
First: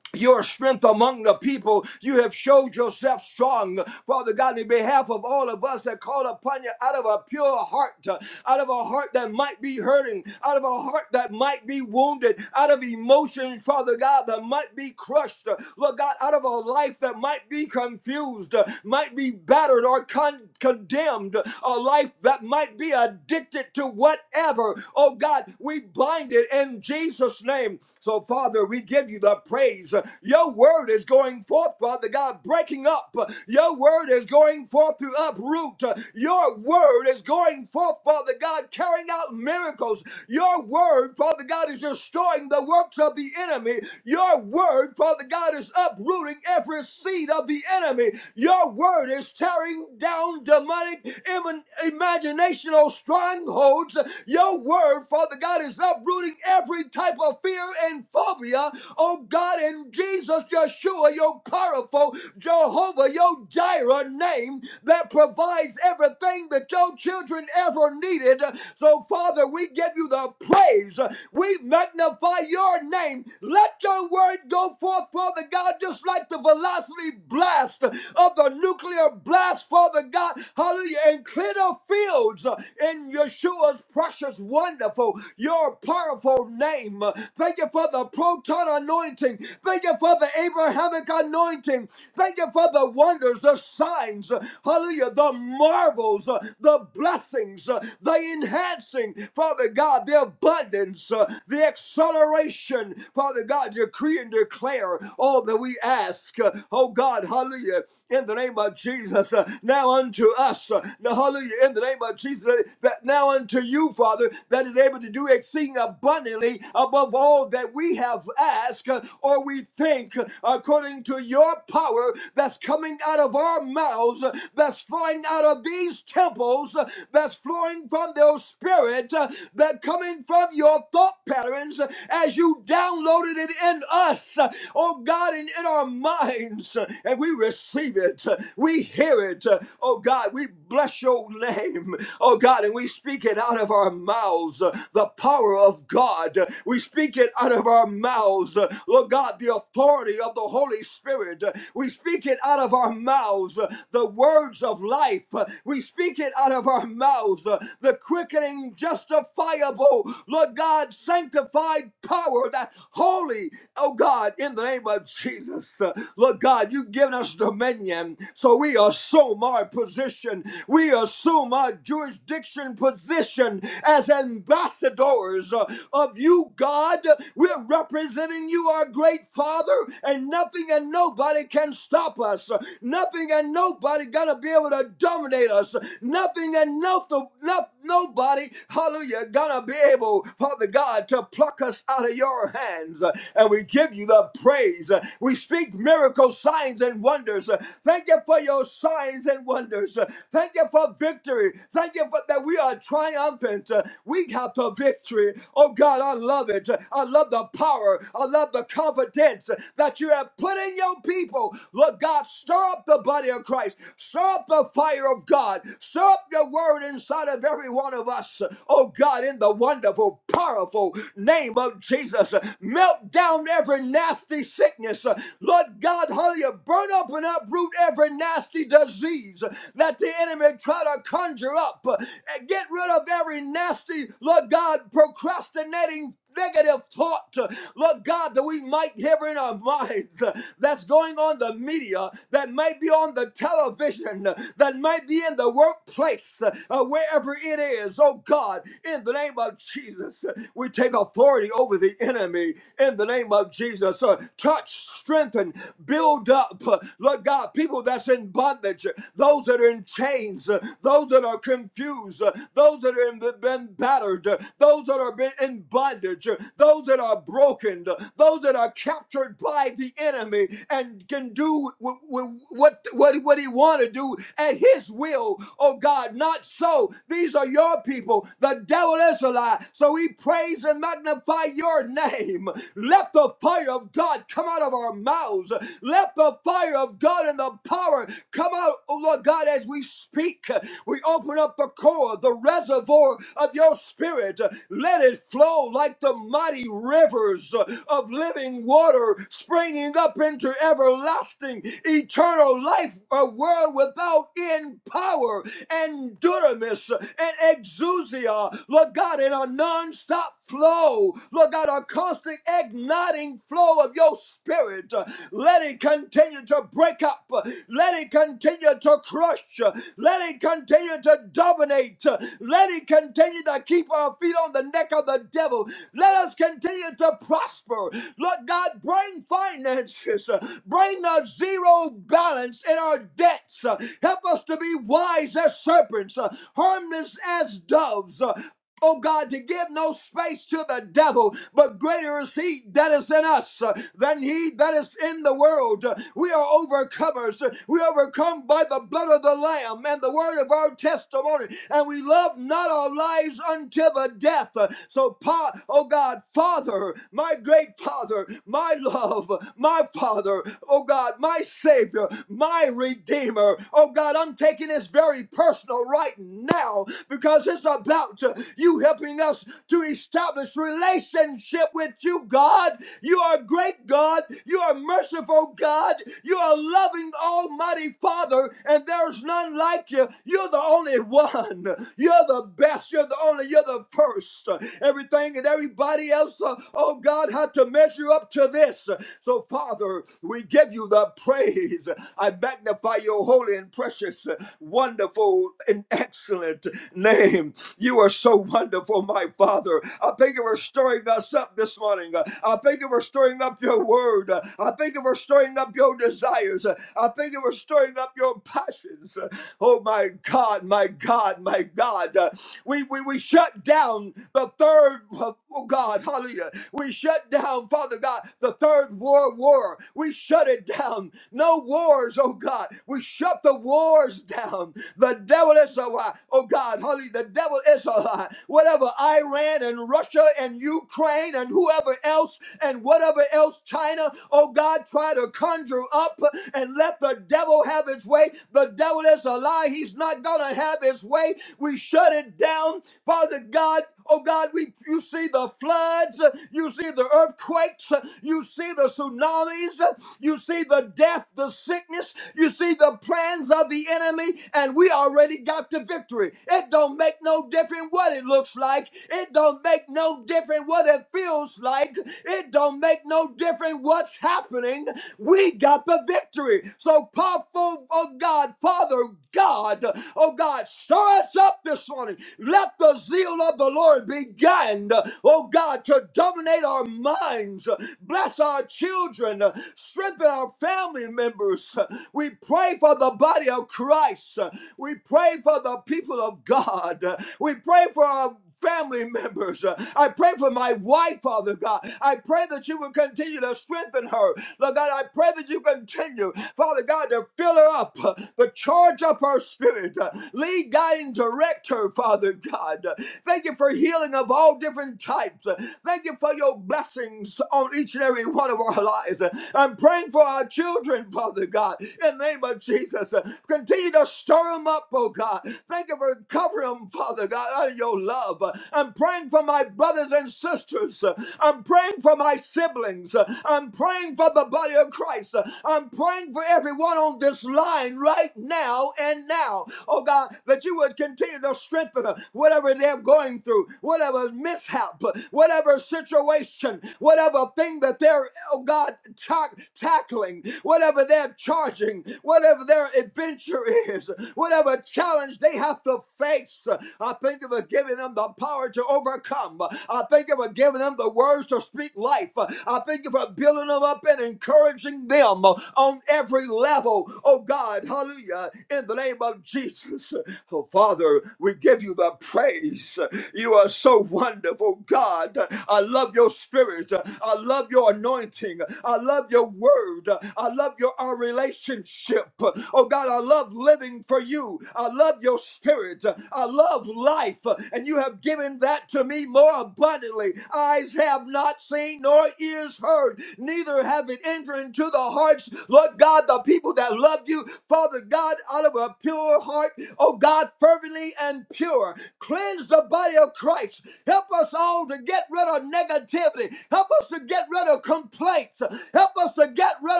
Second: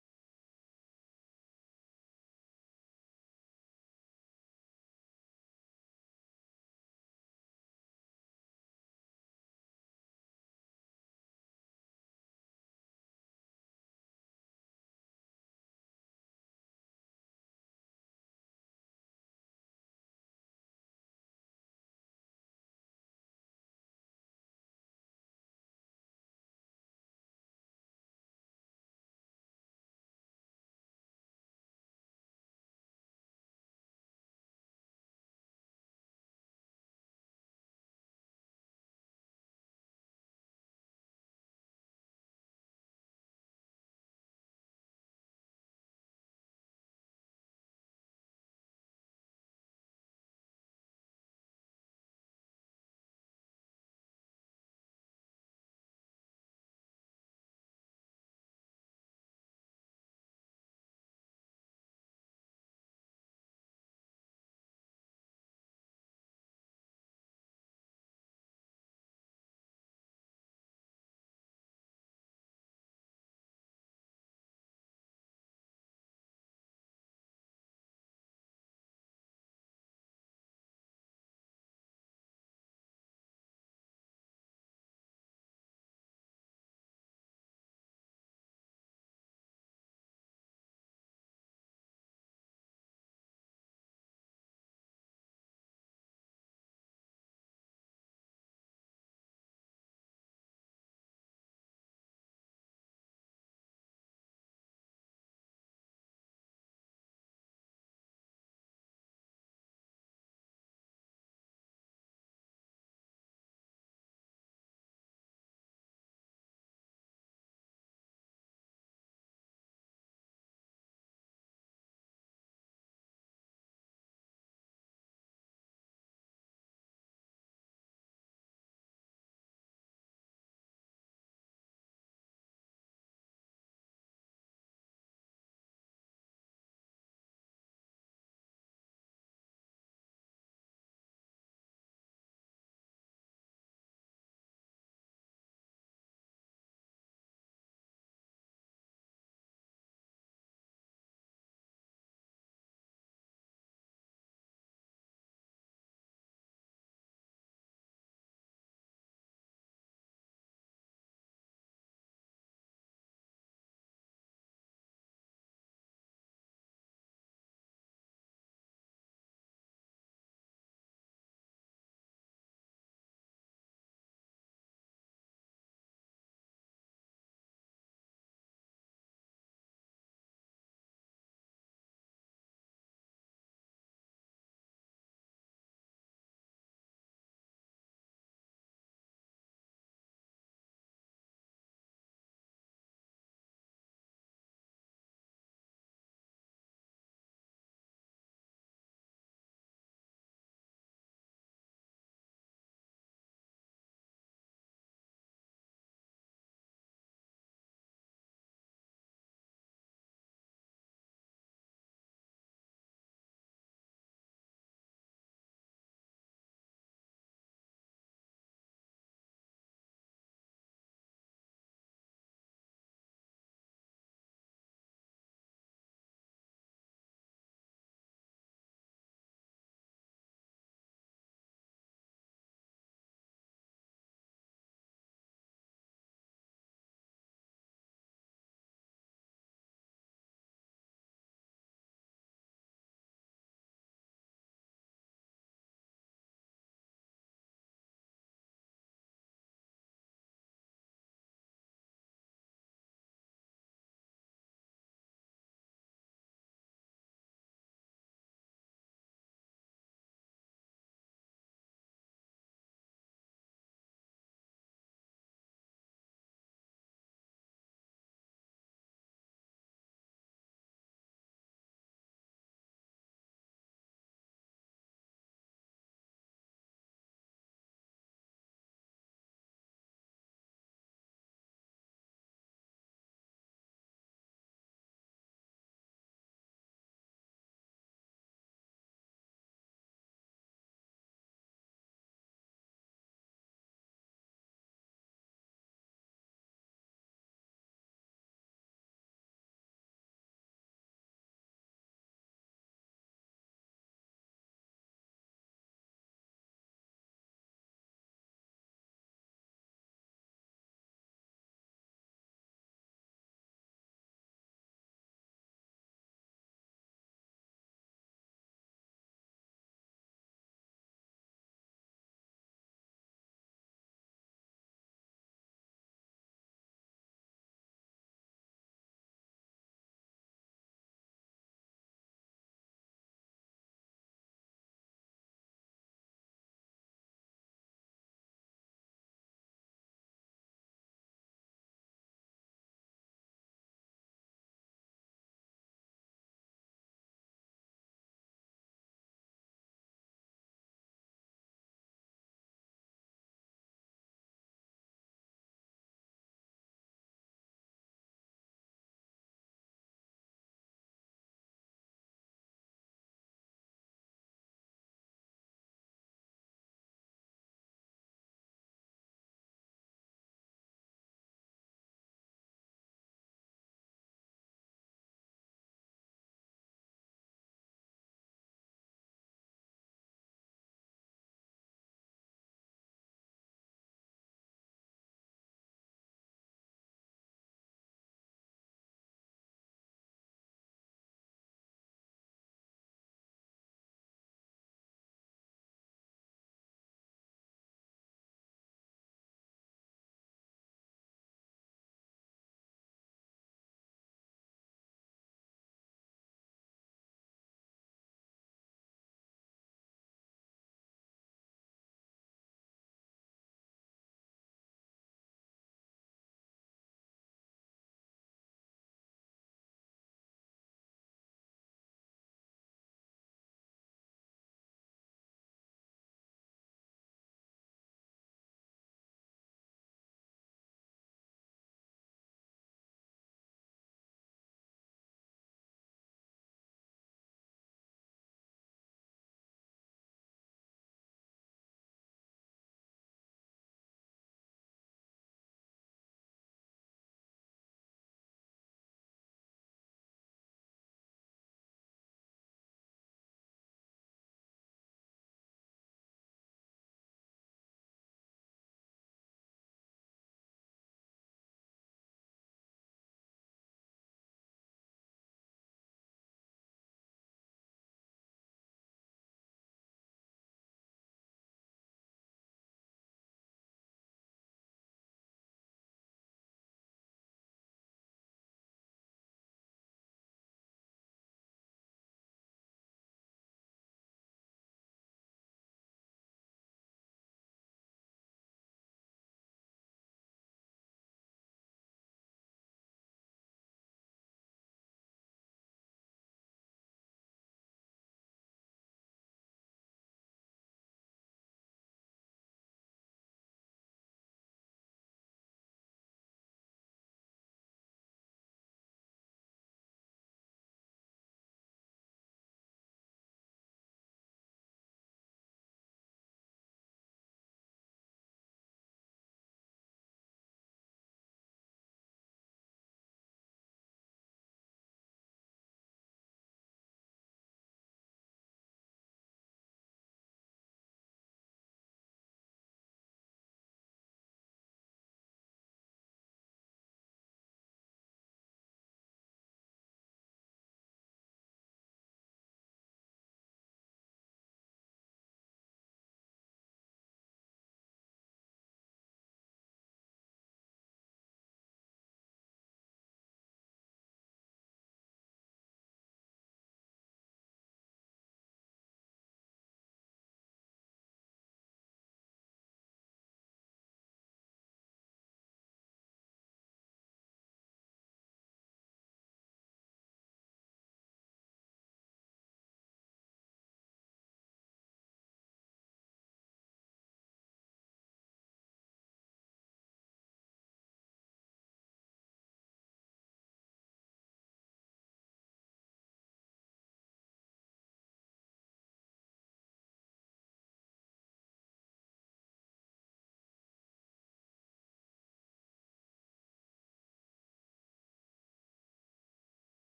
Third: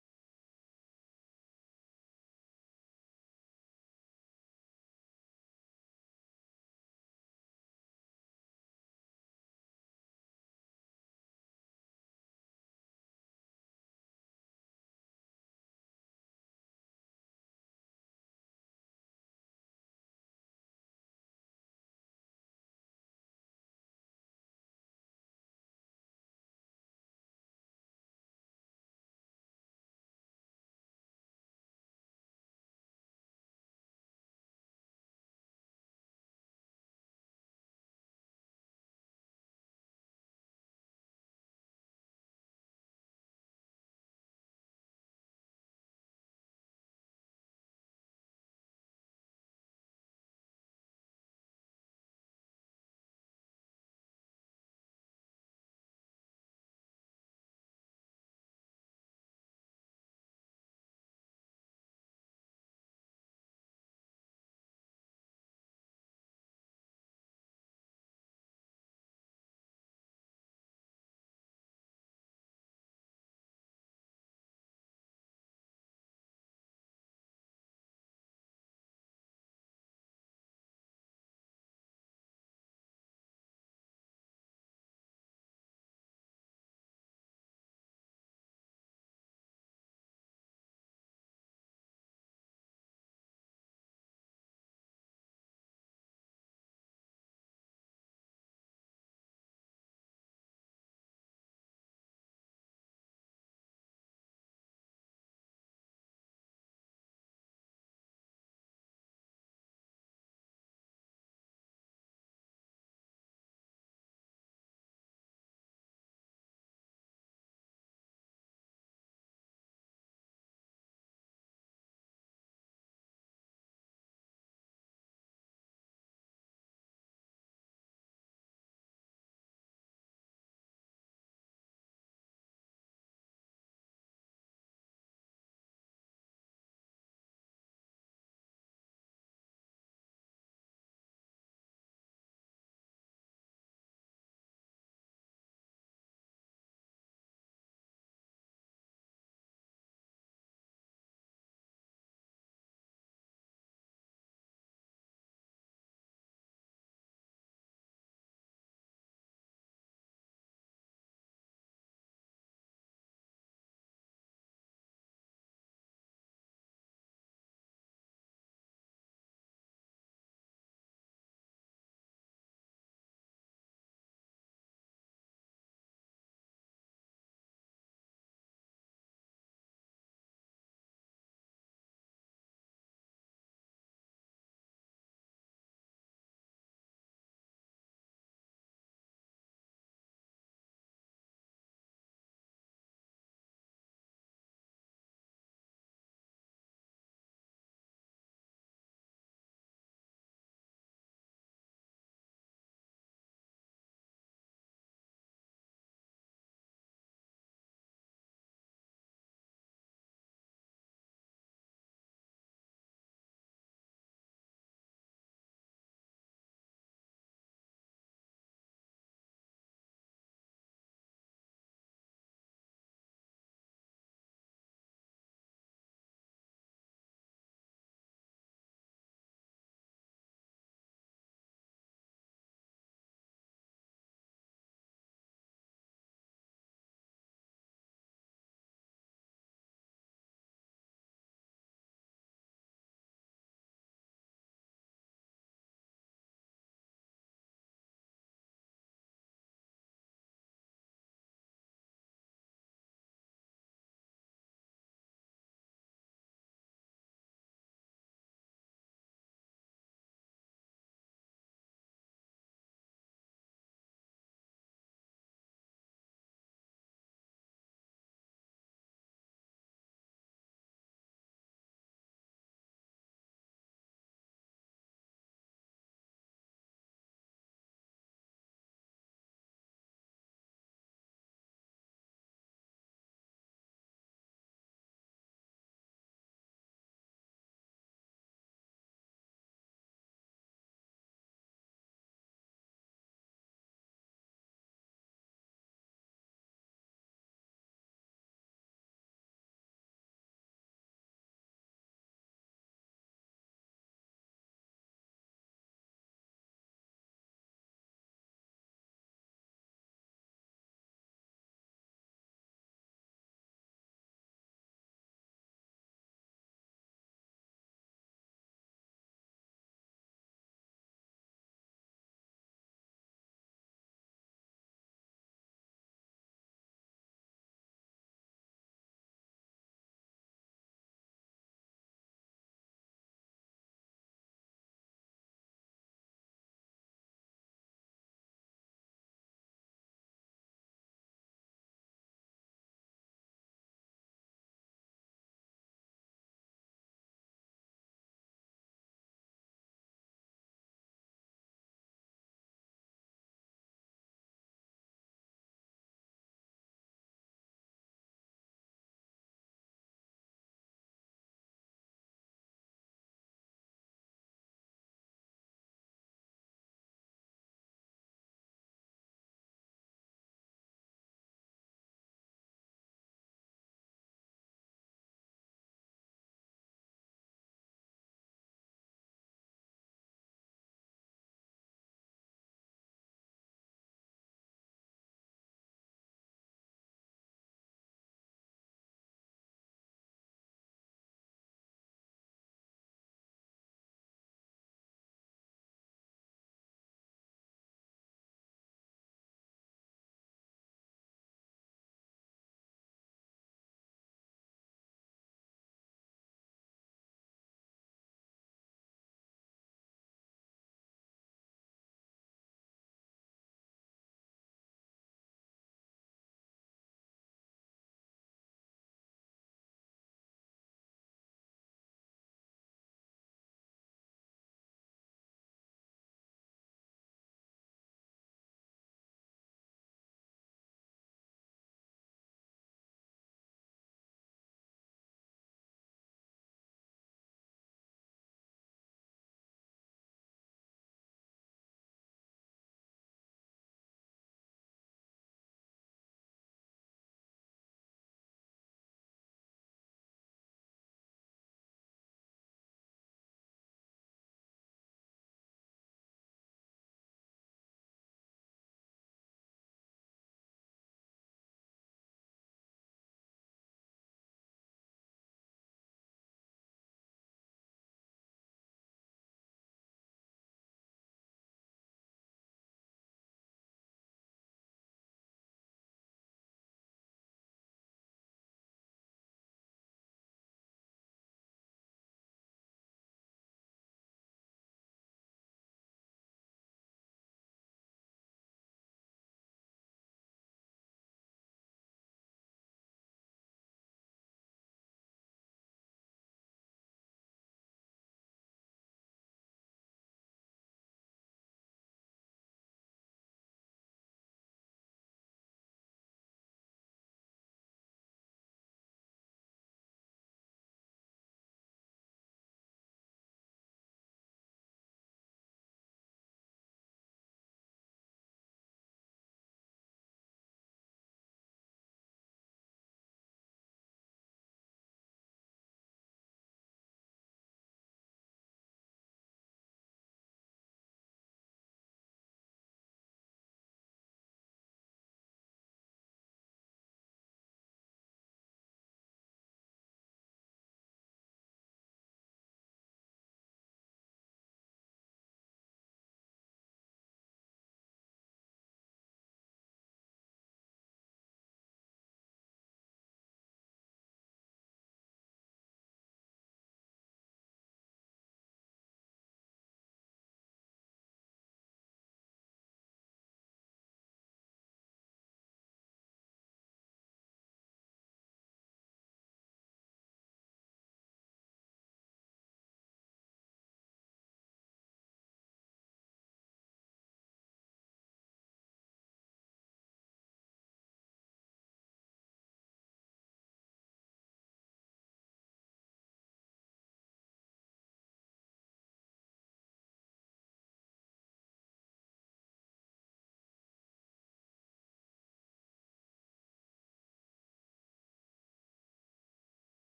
your strength among the people. You have showed yourself strong, Father God, in behalf of all of us that call upon you out of a pure heart, uh, out of a heart that might be hurting, out of a heart that might be wounded, out of emotions, Father God, that might be crushed, uh, Lord God, out of a life that might be confused, uh, might be battered or con- condemned, a life that might be addicted to whatever. Oh God, we bind it in Jesus' name. So, Oh, Father, we give you the praise. Your word is going forth, Father God, breaking up. Your word is going forth to uproot. Your word is going forth, Father God, carrying out miracles. Your word, Father God, is destroying the works of the enemy. Your word, Father God, is uprooting every seed of the enemy. Your word is tearing down demonic im- imaginational strongholds. Your word, Father God, is uprooting rebuke every type of fear and phobia, oh God, in Jesus, Yeshua, your powerful Jehovah, your Jireh name that provides everything that your children ever needed. So, Father, we give you the praise. We magnify your name. Let your word go forth, Father God, just like the velocity blast of the nuclear blast, Father God. Hallelujah. And clear the fields in Yeshua's precious wonderful, your powerful name. Thank you for the proton anointing. Thank you for the Abrahamic anointing. Thank you for the wonders, the signs, hallelujah, the marvels, the blessings, the enhancing, Father God, the abundance, the acceleration, Father God, decree and declare all that we ask. Oh God, hallelujah in the name of Jesus. Uh, Now unto us, uh, now hallelujah, in the name of Jesus, uh, that now unto you, Father, that is able to do exceeding abundantly above all that we have asked uh, or we think, uh, according to your power that's coming out of our mouths, uh, that's flowing out of these temples, uh, that's flowing from their spirit, uh, that coming from your thought patterns uh, as you downloaded it in us, uh, oh God, and in our minds minds uh, and we receive it. Uh, We hear it. Uh, Oh God, we bless your name. Oh God, and we speak it out of our mouths. uh, The power of God. Uh, We speak it out of our mouths. Uh, Lord God, the authority of the Holy Spirit. Uh, We speak it out of our mouths. Uh, The words of life. Uh, We speak it out of our mouths. Uh, The quickening, justifiable, Lord God, sanctified power, that holy, oh God, in the name of Lord Jesus. Uh, Lord God, you've given us dominion, so we assume our position. We assume our jurisdiction position as ambassadors uh, of you, God. We're representing you, our great Father, and nothing and nobody can stop us. Nothing and nobody gonna be able to dominate us. Nothing and no, no, nobody, hallelujah, gonna be able, Father God, to pluck us out of your hands. and we give you the praise. We speak miracles, signs, and wonders. Thank you for your signs and wonders. Thank you for victory. Thank you for that we are triumphant. We have the victory. Oh God, I love it. I love the power. I love the confidence that you have put in your people. Lord God, stir up the body of Christ. Stir up the fire of God. Stir up your word inside of every one of us. Oh God, in the wonderful, powerful name of Jesus. Jesus. Melt down every nasty sickness. Lord God, hallelujah, burn up and uproot every nasty disease that the enemy try to conjure up. And get rid of every nasty, Lord God, procrastinating negative thought, Lord God, that we might hear in our minds uh, that's going on the media, that might be on the television, uh, that might be in the workplace, uh, uh, wherever it is, oh God, in the name of Jesus. We take authority over the enemy in the name of Jesus. Uh, touch, strengthen, build up. Uh, Lord God, people that's in bondage, uh, those that are in chains, uh, those that are confused, uh, those that have been battered, uh, those that are been in bondage, uh, those that are broken, uh, those that are captured by the enemy and can do w- w- what, what, what he want to do at his will. Oh God, not so. These are your people. The devil devil is a lie. So we praise and magnify your name. Let the fire of God come out of our mouths. Let the fire of God and the power come out, oh Lord God, as we speak. We open up the core, the reservoir of your spirit. Let it flow like the mighty rivers of living water springing up into everlasting, eternal life, a world without end power and dunamis and exousia, Lord God, in a non-stop flow, Lord God, a constant igniting flow of your spirit. Let it continue to break up. Let it continue to crush. Let it continue to dominate. Let it continue to keep our feet on the neck of the devil. Let us continue to prosper. Lord God, bring finances. Bring a zero balance in our debts. Help us to be wise as serpents shepherds, uh, harmless as doves. uh, Oh God, to give no space to the devil, but greater is he that is in us uh, than he that is in the world. Uh, We are overcomers. Uh, We overcome by the blood of the Lamb and the word of our testimony, and we love not our lives unto the death. Uh, So, pa- oh God, Father, my great Father, my love, my Father, oh God, my Savior, my Redeemer, oh God, I'm taking taking this very personal right now because it's about uh, you helping us to establish relationship with you, God. You are a great God. You are a merciful God. You are a loving Almighty Father, and there's none like you. You're the only one. You're the best. You're the only. You're the first. Everything and everybody else, uh, oh God, had to measure up to this. So, Father, we give you the praise. I magnify by your holy and precious, uh, wonderful, and excellent name. You are so wonderful, my Father. I thank you for stirring us up this morning. Uh, I thank you for stirring up your word. Uh, I thank you for stirring up your desires. Uh, I thank you for stirring up your passions. Uh, Oh, my God, my God, my God. Uh, we, we, we shut down the third, oh God, hallelujah. We shut down, Father God, the third world war. We shut it down. No no wars, oh God. We shut the wars down. The devil is a lie, oh God. Hallelujah. The devil is a lie. Whatever Iran and Russia and Ukraine and whoever else and whatever else China, oh God, try to conjure up and let the devil have its way. The devil is a lie. He's not gonna have his way. We shut it down, Father God. Oh God, we you see the floods, you see the earthquakes, you see the tsunamis, you see the death, the sickness. You see the plans of the enemy, and we already got the victory. It don't make no difference what it looks like. It don't make no difference what it feels like. It don't make no difference what's happening. We got the victory. So, powerful, oh God, Father God, oh God, stir us up this morning. Let the zeal of the Lord begin, oh God, to dominate our minds. Bless our children uh, strengthen our family members. Uh, We pray for the body of Christ. Uh, We pray for the people of God. Uh, We pray for our family members. Uh, I pray for my wife, Father God. I pray that you will continue to strengthen her. Lord God, I pray that you continue, Father God, to fill her up, uh, to charge up her spirit, uh, lead, guide, and direct her, Father God. Uh, Thank you for healing of all different types. Uh, Thank you for your blessings on each and every one of our lives our lives. I'm praying for our children, Father God, in the name of Jesus. Continue to stir them up, oh God. Thank you for covering them, Father God, out of your love. I'm praying for my brothers and sisters. I'm praying for my siblings. I'm praying for the body of Christ. I'm praying for everyone on this line right now and now. Oh God, that you would continue to strengthen them, whatever they're going through, whatever mishap, whatever situation, whatever thing that they're oh God, tack tackling whatever they're charging, whatever their adventure is, whatever challenge they have to face. I thank you for giving them the power to overcome. I thank you for giving them the words to speak life. I thank you for building them up and encouraging them on every level. Oh God, hallelujah, in the name of Jesus. Oh Father, we give you the praise. You are so wonderful, God. I love your spirit. I love your anointing. I love your word. I love your our relationship. Oh God, I love living for you. I love your spirit. I love life, and you have given that to me more abundantly. Eyes have not seen, nor ears heard, neither have it entered into the hearts, Lord God, the people that love you, Father God, out of a pure heart. Oh God, fervently and pure. Cleanse the body of Christ. Help us all to get rid of negativity. Help us to get rid of complaints. Help us to get rid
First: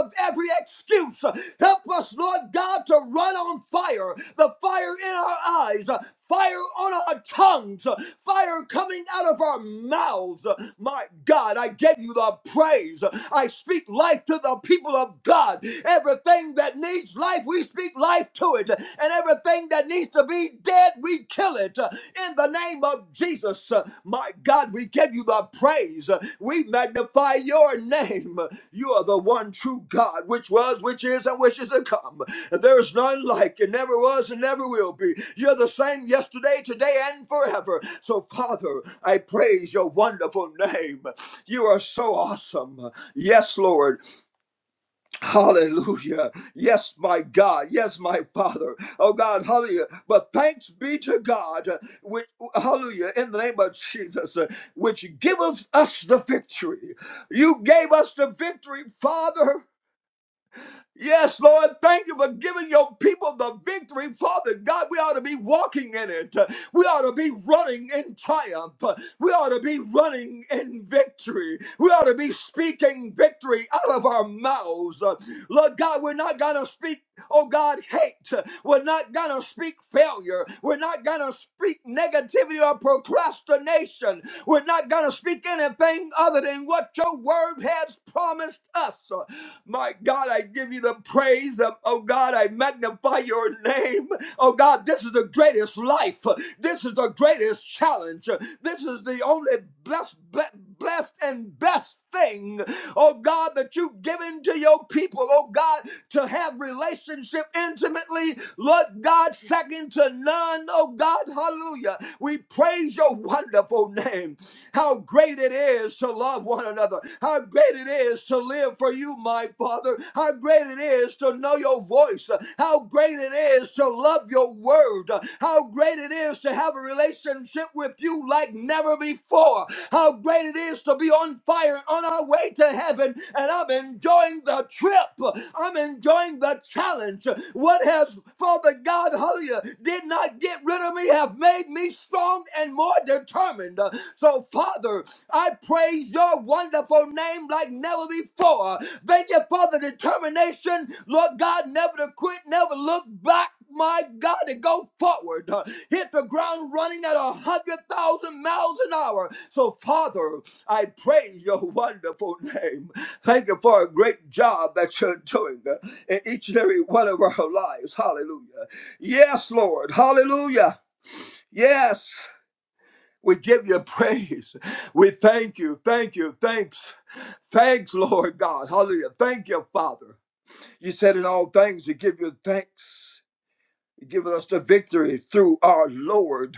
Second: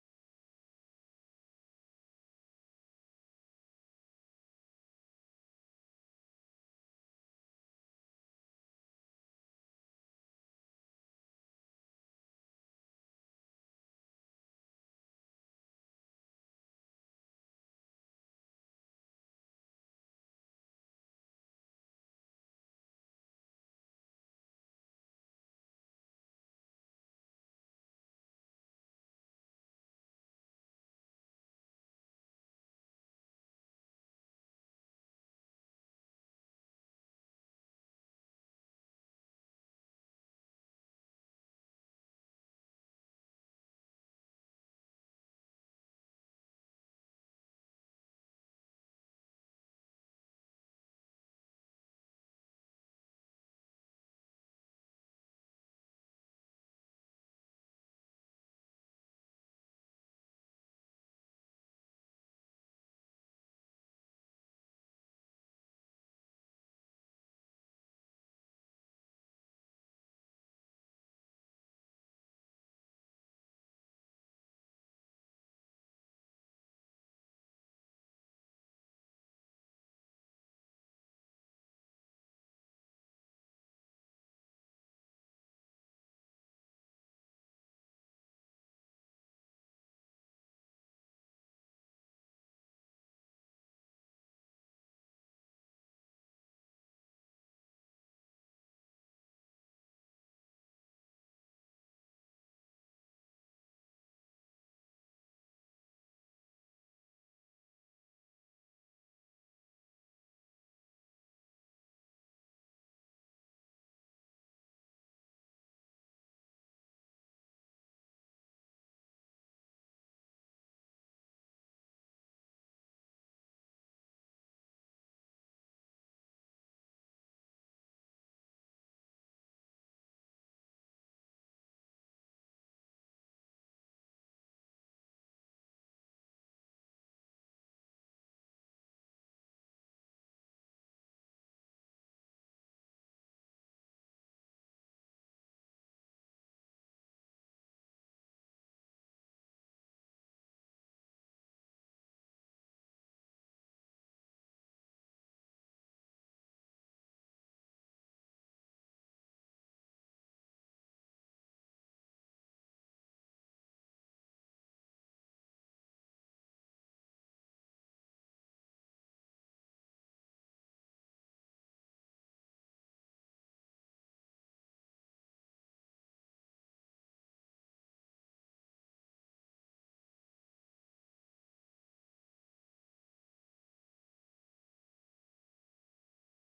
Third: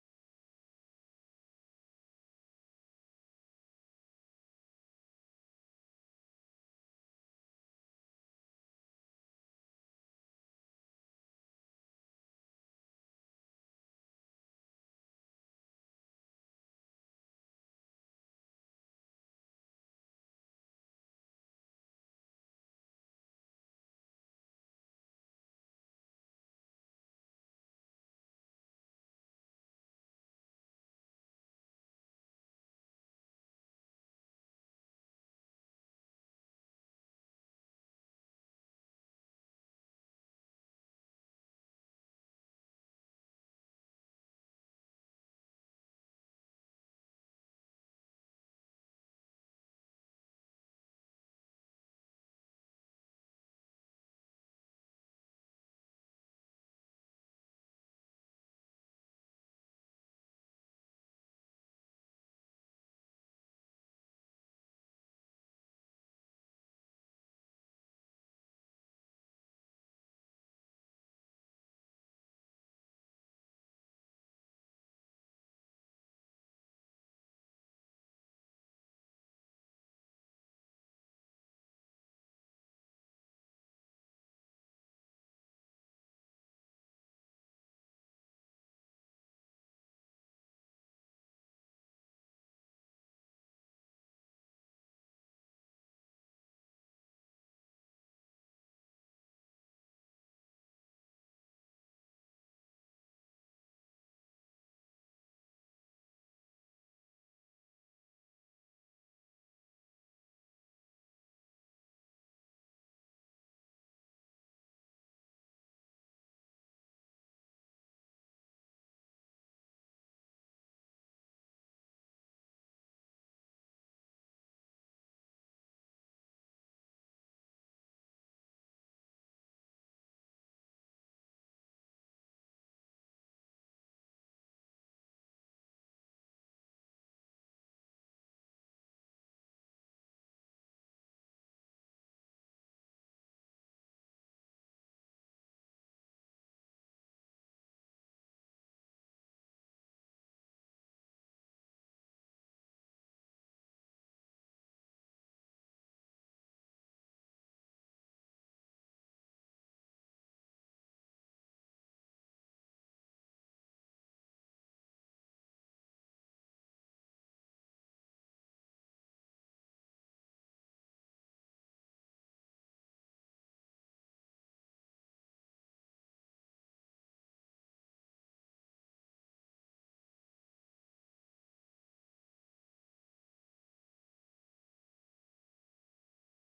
of every excuse. Help us, Lord God, to run on fire the fire in our eyes, fire on our tongues, fire coming out of our mouths. My God, I give you the praise. I speak life to the people of God. Everything that needs speaks life, we speak life to it. And everything that needs to be dead, we kill it. In the name of Jesus, my God, we give you the praise. We magnify your name. You are the one true God, which was, which is, and which is to come. There's none like you, never was, and never will be. You're the same yesterday, today, and forever. So, Father, I praise your wonderful name. You are so awesome. Yes, Lord. Hallelujah. Yes, my God. Yes, my Father. Oh God, hallelujah. But thanks be to God, uh, which, hallelujah, in the name of Jesus, uh, which giveth us the victory. You gave us the victory, Father. Yes, Lord, thank you for giving your people the victory. Father God, we ought to be walking in it. We ought to be running in triumph. We ought to be running in victory. We ought to be speaking victory out of our mouths. Lord God, we're not going to speak, oh God, hate. We're not going to speak failure. We're not going to speak negativity or procrastination. We're not going to speak anything other than what your word has promised us. My God, I give you the praise. Um, oh God, I magnify your name. Oh God, this is the greatest life. This is the greatest challenge. This is the only blessed, blessed and best thing, oh God, that you've given to your people, oh God, to have relationship intimately, Lord God, second to none, oh God, hallelujah. We praise your wonderful name. How great it is, to love love one another. How great it is to live for you, my Father. How great it is to know your voice. How great it is to love your word. How great it is to have a relationship with you like never before. How great it is to be on fire and on our way to heaven. And I'm enjoying the trip. I'm enjoying the challenge. What has Father God, hallelujah, did not get rid of me, have made me strong and more determined. So, Father, I praise your wonderful name like never before. Thank you for the determination, Lord God, never to quit, never look back. My God, to go forward, hit the ground running at a hundred thousand miles an hour. So, Father, I praise your wonderful name. Thank you for a great job that you're doing uh, in each and every one of our lives. Hallelujah. Yes, Lord. Hallelujah. Yes. We give you praise. We thank you. Thank you. Thanks. Thanks, Lord God. Hallelujah. Thank you, Father. You said in all things, you give you thanks. You give us the victory through our Lord.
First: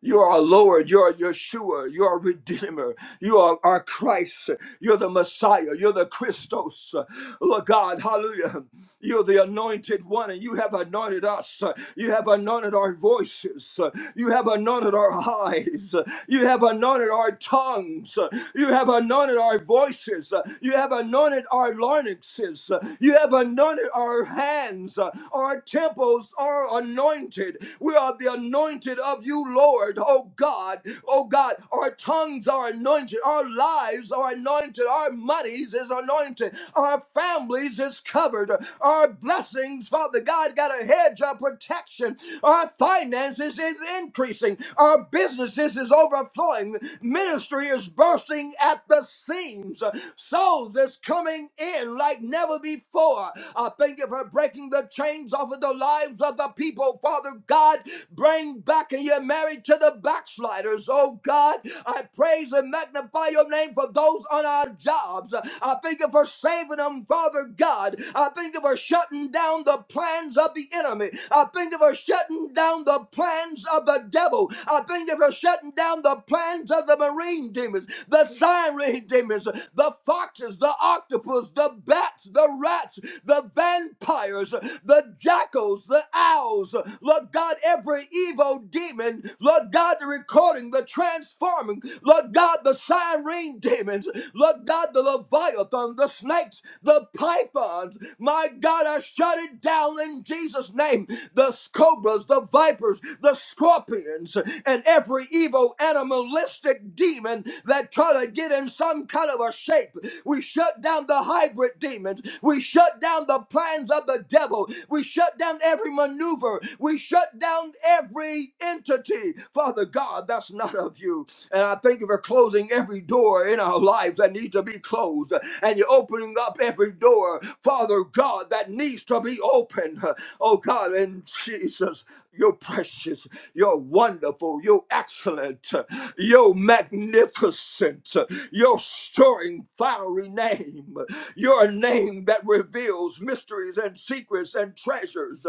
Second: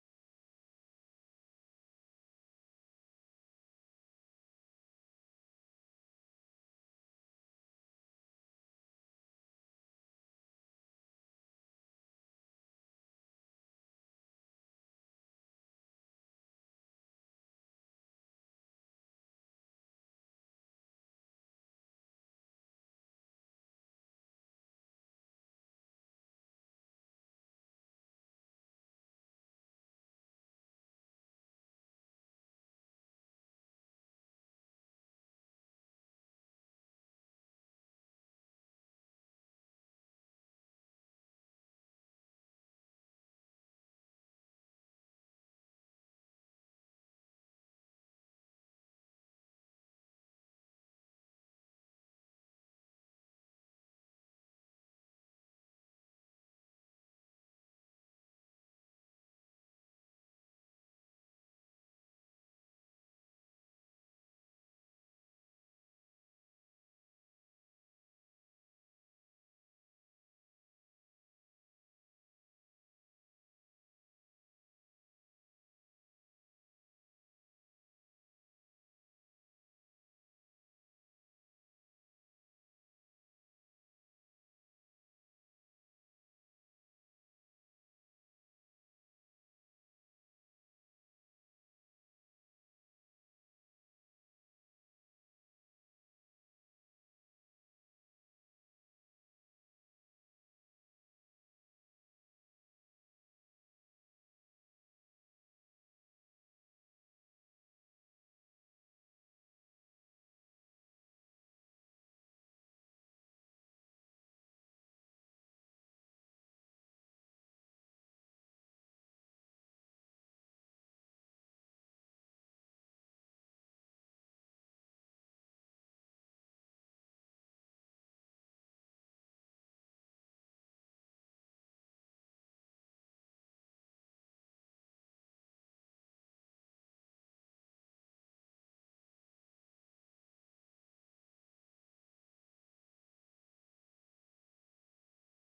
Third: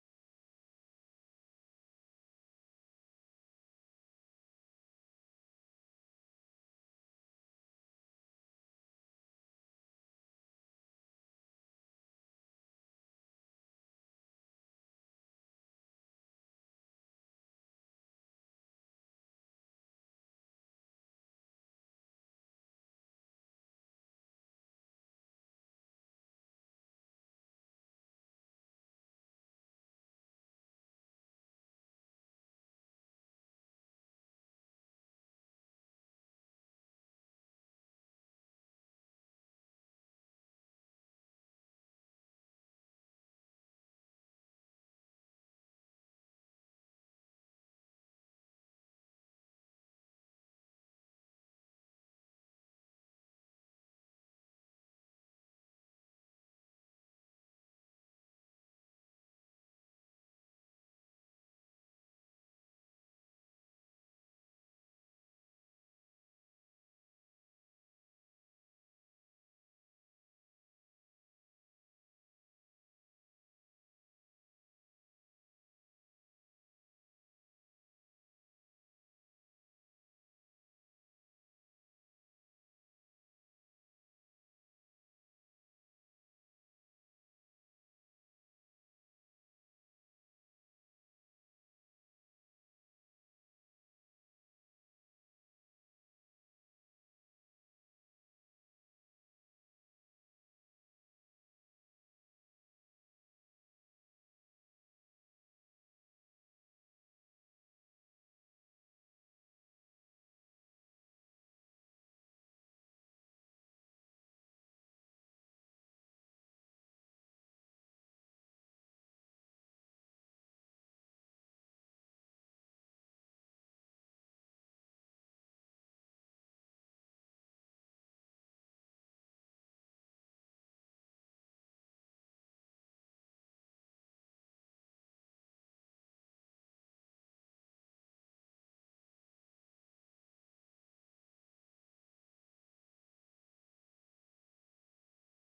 You are our Lord, you are Yeshua, you are Redeemer, you are our Christ, you're the Messiah, you're the Christos, Lord God, hallelujah. You're the anointed one, and you have anointed us, you have anointed our voices, you have anointed our [laughs] eyes, you have anointed our tongues, you have anointed our voices. Uh, You have anointed our larynxes. Uh, You have anointed our hands. Uh, Our temples are anointed. We are the anointed of you, Lord. Oh God. Oh God. Our tongues are anointed. Our lives are anointed. Our monies is anointed. Our families is covered. Our blessings, Father God, got a hedge of protection. Our finances is increasing. Our businesses is overflowing time, ministry is bursting at the seams. Souls is coming in like never before. I thank you for breaking the chains off of the lives of the people, Father God. Bring back your marriage to the backsliders, oh God. I praise and magnify your name for those on our jobs. I thank you for saving them, Father God. I thank you for shutting down the plans of the enemy. I thank you for shutting down the plans of the devil ago. I thank you for shutting down the plans of the marine demons, the siren demons, the foxes, the octopus, the bats, the rats, the vampires, the jackals, the owls. Lord God, every evil demon, Lord God, the recording, the transforming, Lord God, the siren demons, Lord God, the leviathan, the snakes, the pythons. My God, I shut it down in Jesus' name. The cobras, the the vipers, the scorpions, and every evil animalistic demon that try to get in some kind of a shape. We shut down the hybrid demons. We shut down the plans of the devil. We shut down every maneuver. We shut down every entity. Father God, that's not of you. And I thank you for closing every door in our lives that needs to be closed. And you're opening up every door, Father God, that needs to be opened. Oh God, in Jesus' You're precious. You're wonderful. You're excellent. You're magnificent. Your stirring, fiery name. Your name that reveals mysteries and secrets and treasures,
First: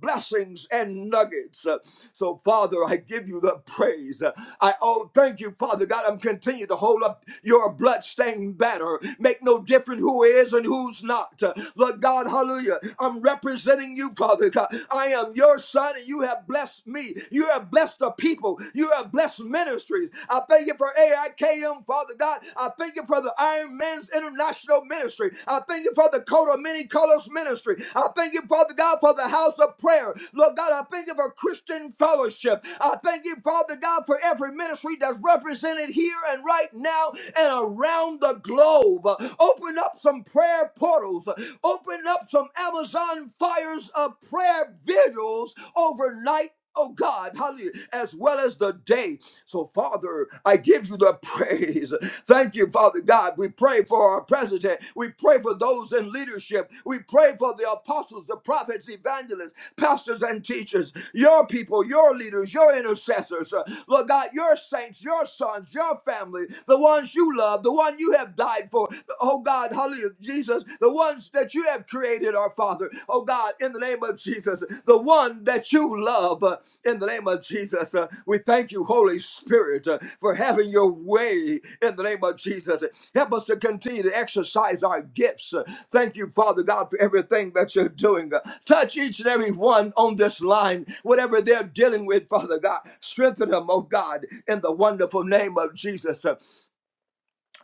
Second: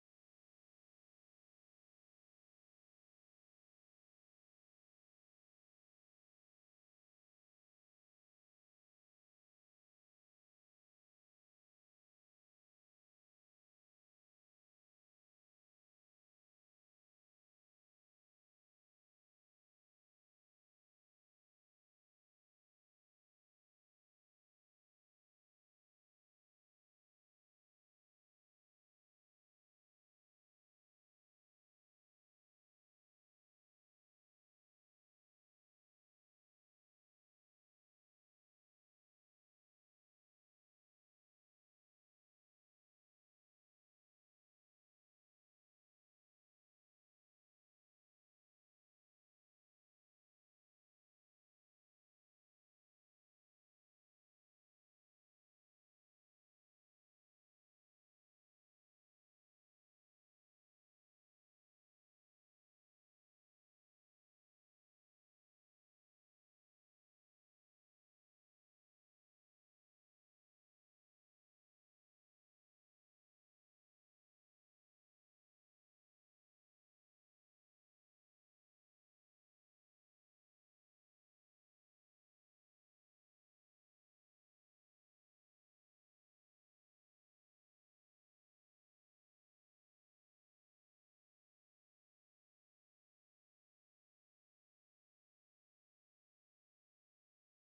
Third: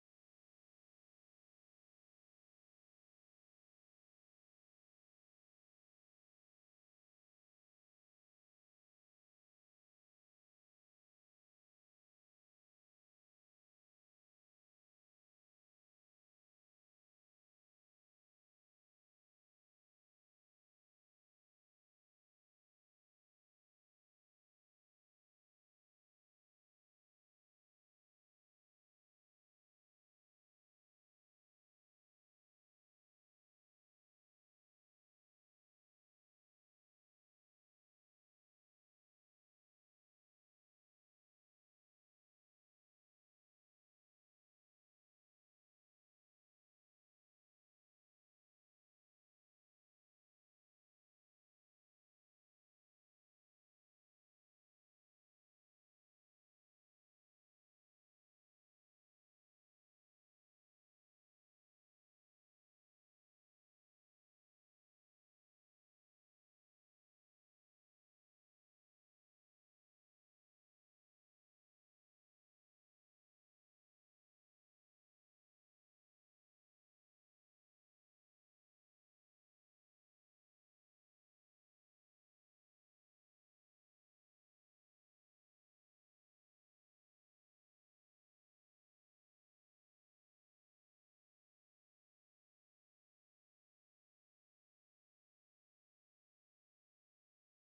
blessings and nuggets. So, Father, I give you the praise. I oh, thank you, Father God. I'm continuing to hold up your bloodstained banner. Make no difference who is and who's not. Lord God, hallelujah. I'm representing representing you, Father God. I am your son, and you have blessed me. You have blessed the people. You have blessed ministries. I thank you for AIKM, Father God. I thank you for the Iron Man's International Ministry. I thank you for the coat of many colors ministry. I thank you, Father God, for the house of prayer. Lord God, I thank you for Christian fellowship. I thank you, Father God, for every ministry that's represented here and right now and around the globe. Open up some prayer portals. Open up some Amazon fires of prayer vigils overnight. Oh God, hallelujah, as well as the day. So, Father, I give you the [laughs] praise. Thank you, Father God. We pray for our president. We pray for those in leadership. We pray for the apostles, the prophets, evangelists, pastors, and teachers, your people, your leaders, your intercessors. Uh, Lord God, your saints, your sons, your family, the ones you love, the one you have died for oh God, hallelujah, Jesus, the ones that you have created, our Father, oh God, in the name of Jesus, the one that you love, uh, in the name of Jesus, uh, we thank you, Holy Spirit, uh, for having your way in the name of Jesus. Help us to continue to exercise our gifts. Uh, Thank you, Father God, for everything that you're doing. Uh, Touch each and every one on this line, whatever they're dealing with, Father God. Strengthen them, oh God, in the wonderful name of Jesus. Uh,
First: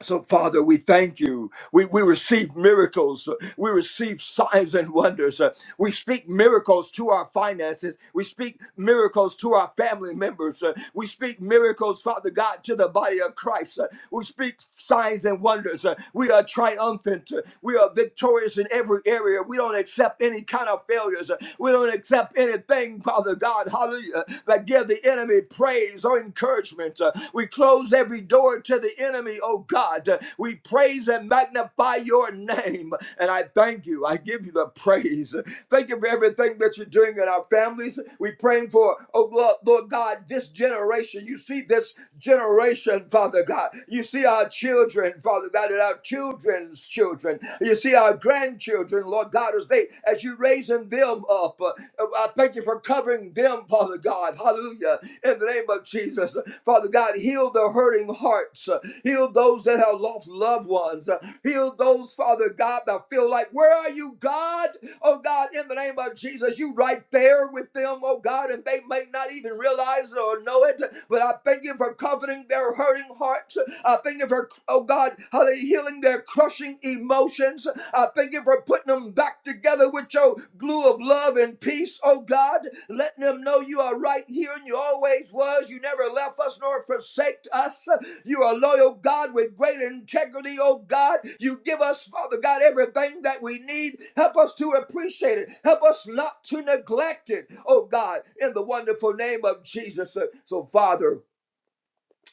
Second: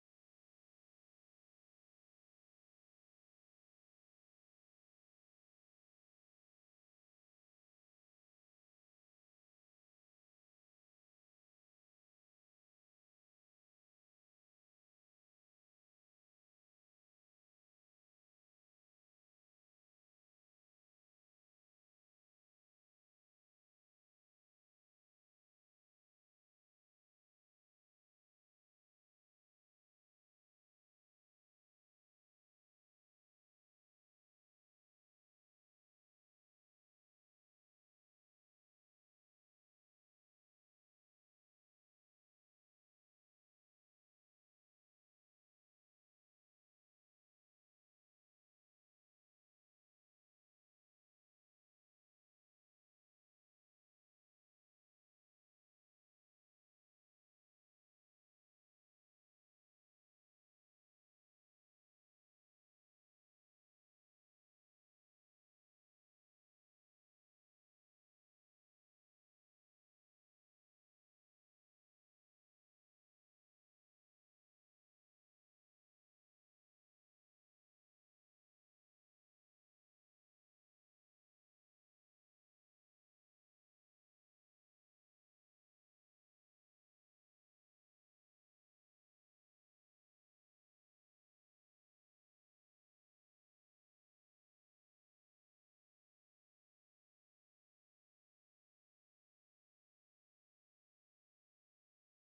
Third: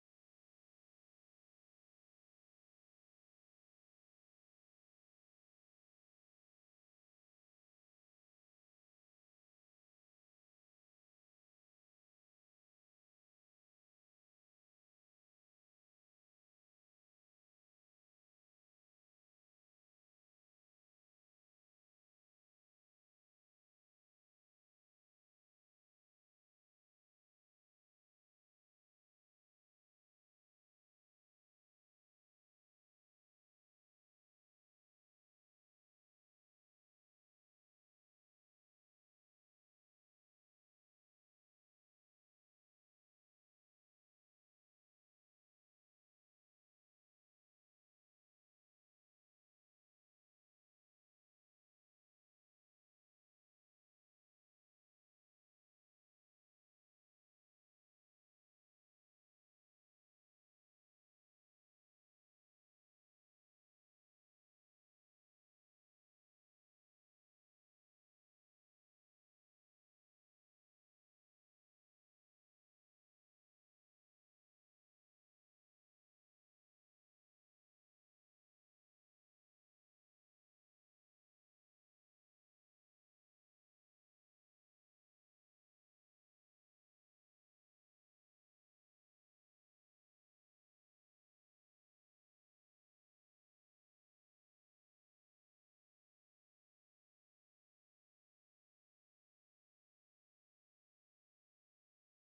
so, Father, we thank you. We, we receive miracles. We receive signs and wonders. Uh, We speak miracles to our finances. We speak miracles to our family members. Uh, We speak miracles, Father God, to the body of Christ. Uh, We speak signs and wonders. Uh, We are triumphant. Uh, We are victorious in every area. We don't accept any kind of failures. We don't accept anything, Father God, hallelujah, that give the enemy praise or encouragement. Uh, We close every door to the enemy, oh God. Uh, We praise and magnify your name. And I thank you. I give you the praise. Thank you for everything that you're doing in our families. We're praying for, oh Lord, Lord God, this generation. You see this generation, Father. Father God. You see our children, Father God, and our children's children. You see our grandchildren, Lord God, as they as you raising them up. Uh, I thank you for covering them, Father God. Hallelujah. In the name of Jesus. Father God, heal the hurting hearts. Uh, Heal those that have lost loved ones. Uh, Heal those, Father God, that feel like, where are you, God? oh God, in the name of Jesus, you right there with them, oh God, and they may not even realize it or know it, but I thank you for comforting their hurting hearts. I thank you for, oh God, how they healing their crushing emotions. I thank you for putting them back together with your glue of love and peace, oh God, letting them know you are right here and you always was. You never left us nor forsaked us. You are loyal, God, with great integrity, oh God. You give us, Father God, everything that we need. Help us to appreciate it. Help us not to neglect it, oh God, in the wonderful name of Jesus. So, Father,